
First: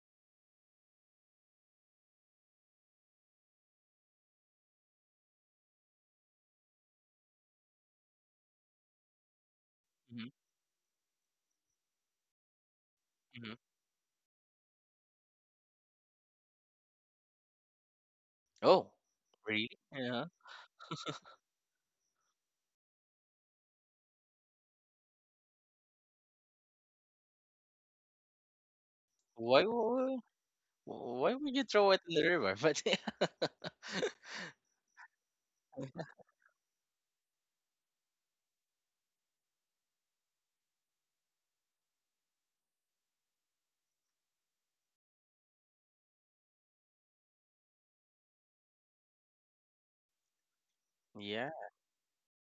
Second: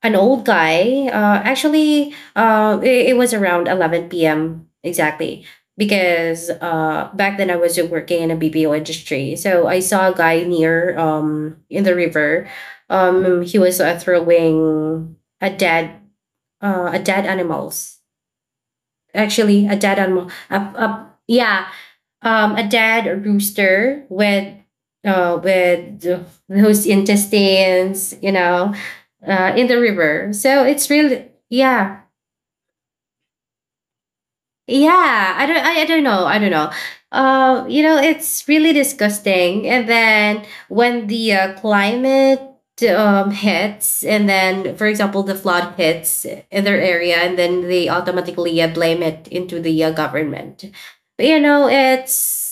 an old guy. It was around 11 p.m. exactly because back then I was working in a BPO industry. So I saw a guy near in the river. He
Mm-hmm.
was throwing a dead animals.
Oh,
Actually, a
really?
dead animal.
Yeah.
Up, up, yeah, a dad rooster with with those intestines, you know, in
Why?
the
Why?
river. So it's really,
Why would you
yeah,
throw it in the river? But yeah,
yeah. I don't, I don't know, I don't know. You know, it's really disgusting. And then when the climate hits, and then, for example, the flood hits in their area, and then they automatically blame it into the government. But, you
yeah,
know, it's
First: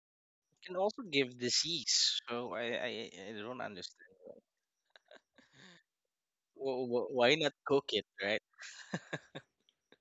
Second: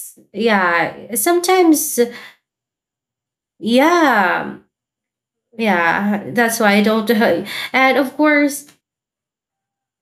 it can also
yeah.
give
Sometimes
disease. So I don't understand.
yeah, yeah, that's why I don't.
Why not cook
And
it,
of
right?
course,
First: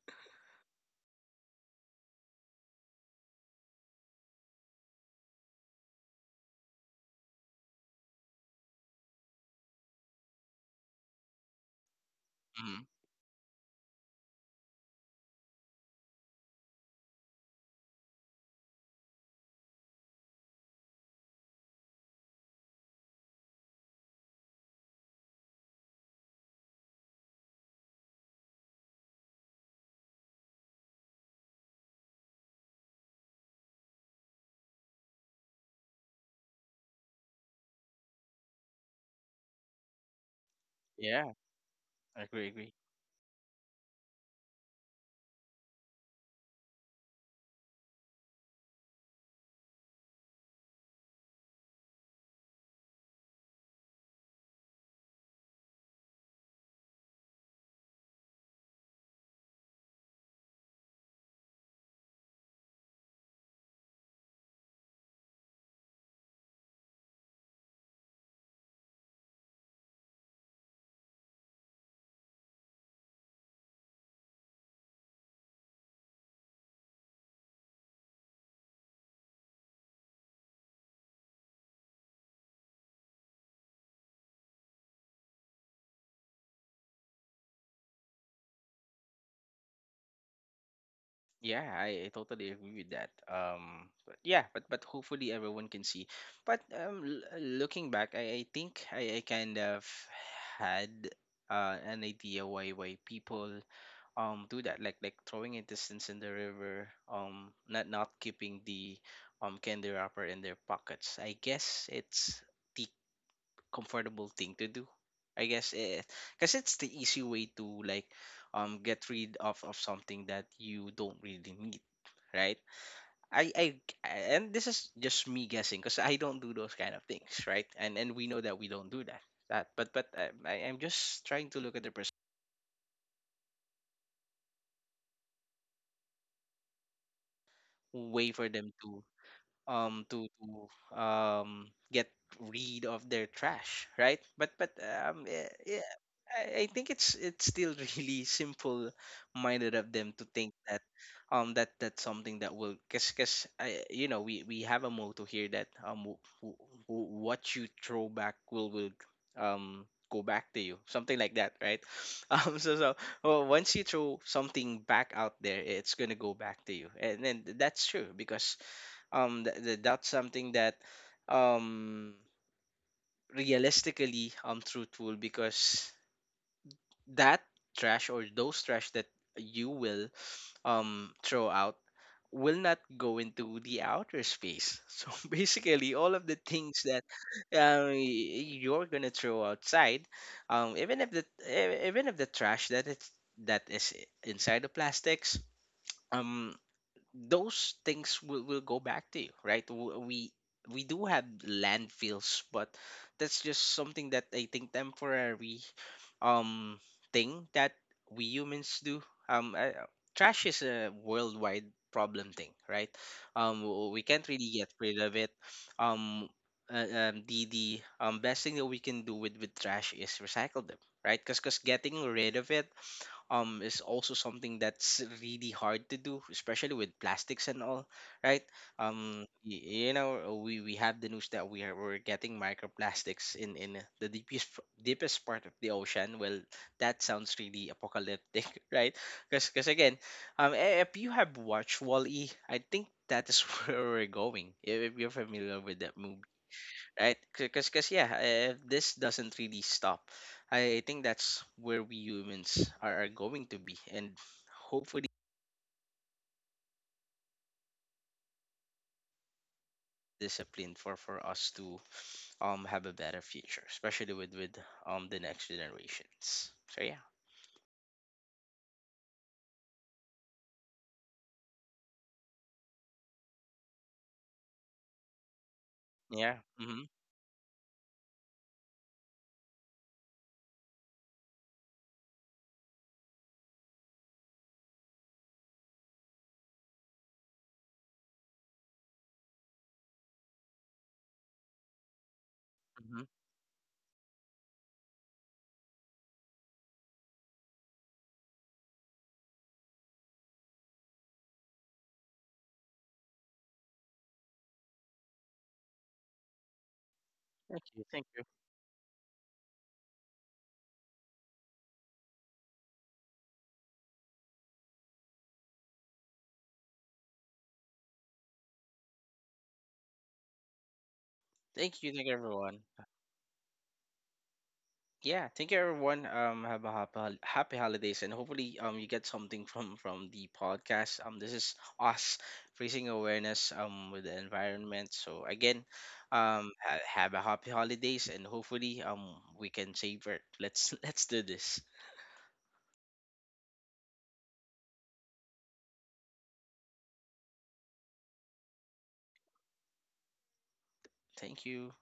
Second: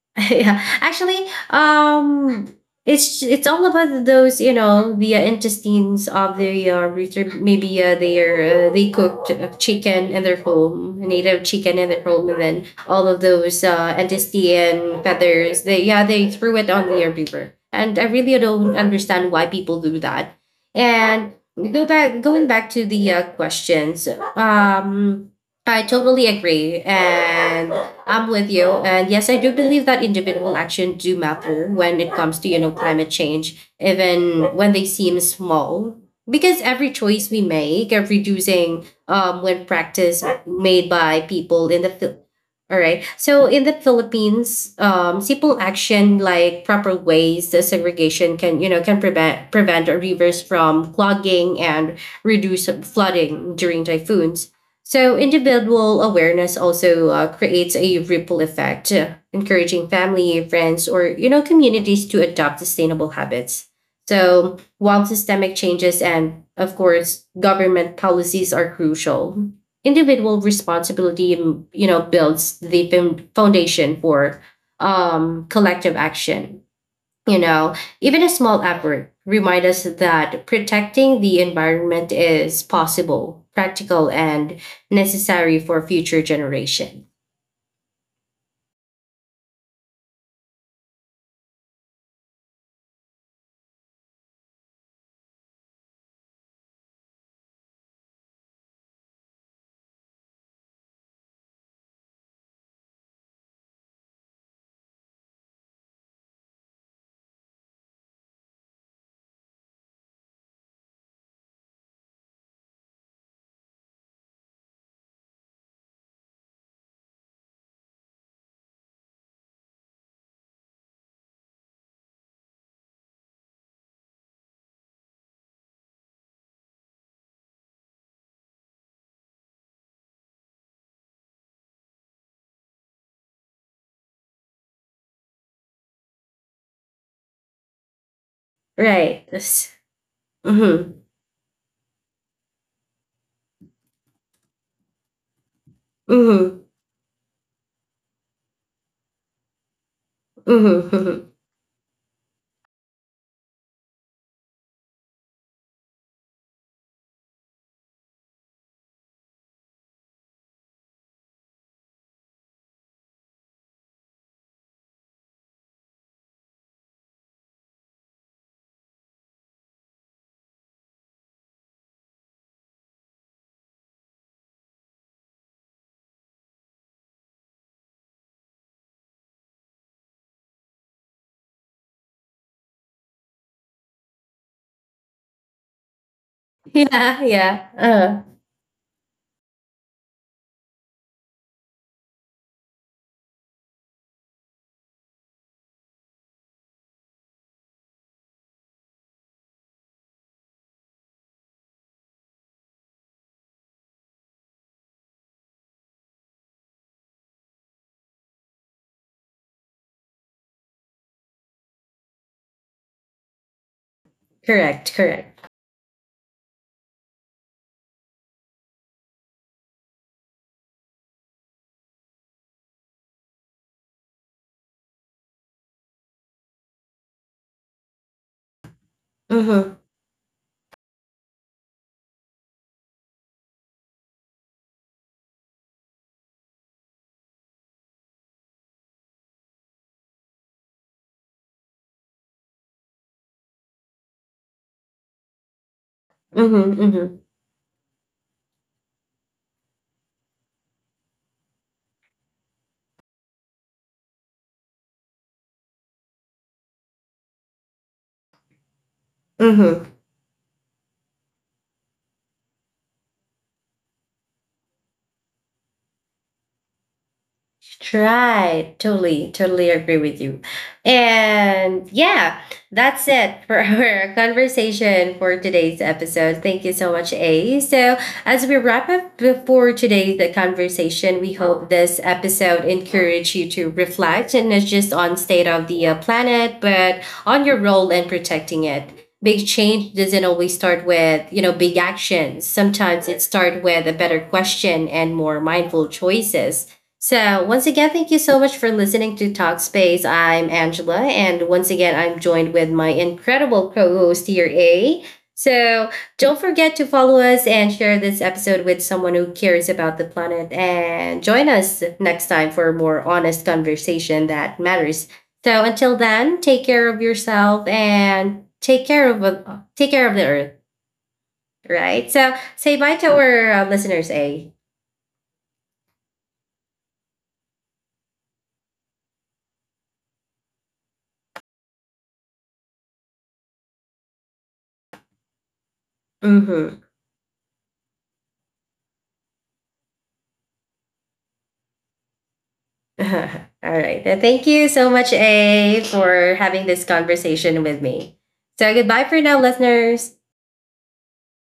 yeah actually it's all about those you know the intestines of the rooster maybe they cooked chicken in their home native chicken in their home and then
Hmm.
all of those intestine feathers they yeah they threw it on their river and I really don't understand why people do that and go back going back to the questions um I totally agree and I'm with you. And yes, I do believe that individual action do matter when it comes to, you know, climate change, even when they seem small. Because every choice we make of reducing when practice made by
Yeah,
people in the Phil-
I agree,
all
agree.
right. So in the Philippines, simple action like proper waste segregation can you know can prevent rivers from clogging and reduce flooding during typhoons. So, individual awareness also creates a ripple effect, encouraging family, friends, or you know communities to adopt sustainable habits. So, while systemic changes and, of course, government policies are crucial, individual responsibility mm, you know builds the foundation for collective action. You know, even a small effort remind us that protecting the environment is possible, practical, and necessary for future generation.
Yeah, I totally agree with that. But yeah, but hopefully everyone can see. But looking back, I think I kind of had an idea why people do that, like throwing intestines in the river, not not keeping the candy wrapper in their pockets. I guess it's the comfortable thing to do, I guess, because it's the easy way to like get rid of something that you don't really need, right. I And this is just me guessing, because I don't do those kind of things, right, and we know that we don't do that. But I'm just trying to look at the person way for them
Right.
to um to
Mm-hmm.
to um get rid of their trash, right. But yeah, yeah,
Mm-hmm.
I think it's still really simple minded of them to think
Mm-hmm.
that
Hmm.
that that's something that will cause cause I you know, we have a motto here that what you throw back will um go back to you, something like that, right? So well, once you throw something back out there, it's gonna go back to you. And then that's true, because that's something that um realistically truthful, because that trash or those trash that you will throw out will not go into the outer space. So basically, all of the things
Yeah,
that
yeah.
you're gonna throw outside, even if the even if the trash that it's that is inside the plastics, um those things will go back to you, right? We do have landfills, but that's just something that I think temporary um thing that we humans do. Trash is a worldwide problem thing, right? We can't really
Correct,
get rid
correct.
of it. Um, the best thing that we can do with trash is recycle them, right? Because getting rid of it is also something that's really hard to do, especially with plastics and all, right?
Mm-hmm.
You know, we have the news that we are we're getting microplastics in the deepest part of the ocean. Well, that sounds really apocalyptic, right? Because again, if you have watched Wall-E, I think that is where we're going, if you're familiar with that movie,
Mm-hmm. Mm-hmm.
right? Because yeah, if this doesn't really stop, I think that's where we humans are going to be. And hopefully
Mm-hmm.
discipline for us to have a better future, especially with the next generations, so yeah.
Right. Totally, totally agree with you. And yeah, that's it for our conversation for today's episode.
Yeah.
Thank you so
Mm-hmm.
much, A. So, as we wrap up before today's conversation, we hope this episode encouraged you to reflect and not just on state of the planet, but on your role in protecting it. Big change doesn't always start with, you know, big actions.
Mm-hmm.
Sometimes it starts with a better question and more mindful choices. So, once again, thank you so much for listening to Talkspace. I'm Angela, and once again, I'm joined with my incredible co host here, A. So, don't forget to follow us
Thank
and
you,
share
thank
this
you.
episode with someone who cares about the planet. And join us next time for a more honest conversation that matters. So, until then, take care of yourself and take care of the earth,
Thank you, thank
right?
you,
So,
everyone.
say bye to our listeners, A.
Yeah, thank you, everyone. Have a happy, happy holidays, and hopefully, you get something from the podcast. This is us raising awareness with the environment. So again,
Mm-hmm.
have a happy holidays, and hopefully, we can save it. Let's let's do this.
All right. Thank you so much, A, for having this conversation with me. So goodbye for now, listeners.
Thank you.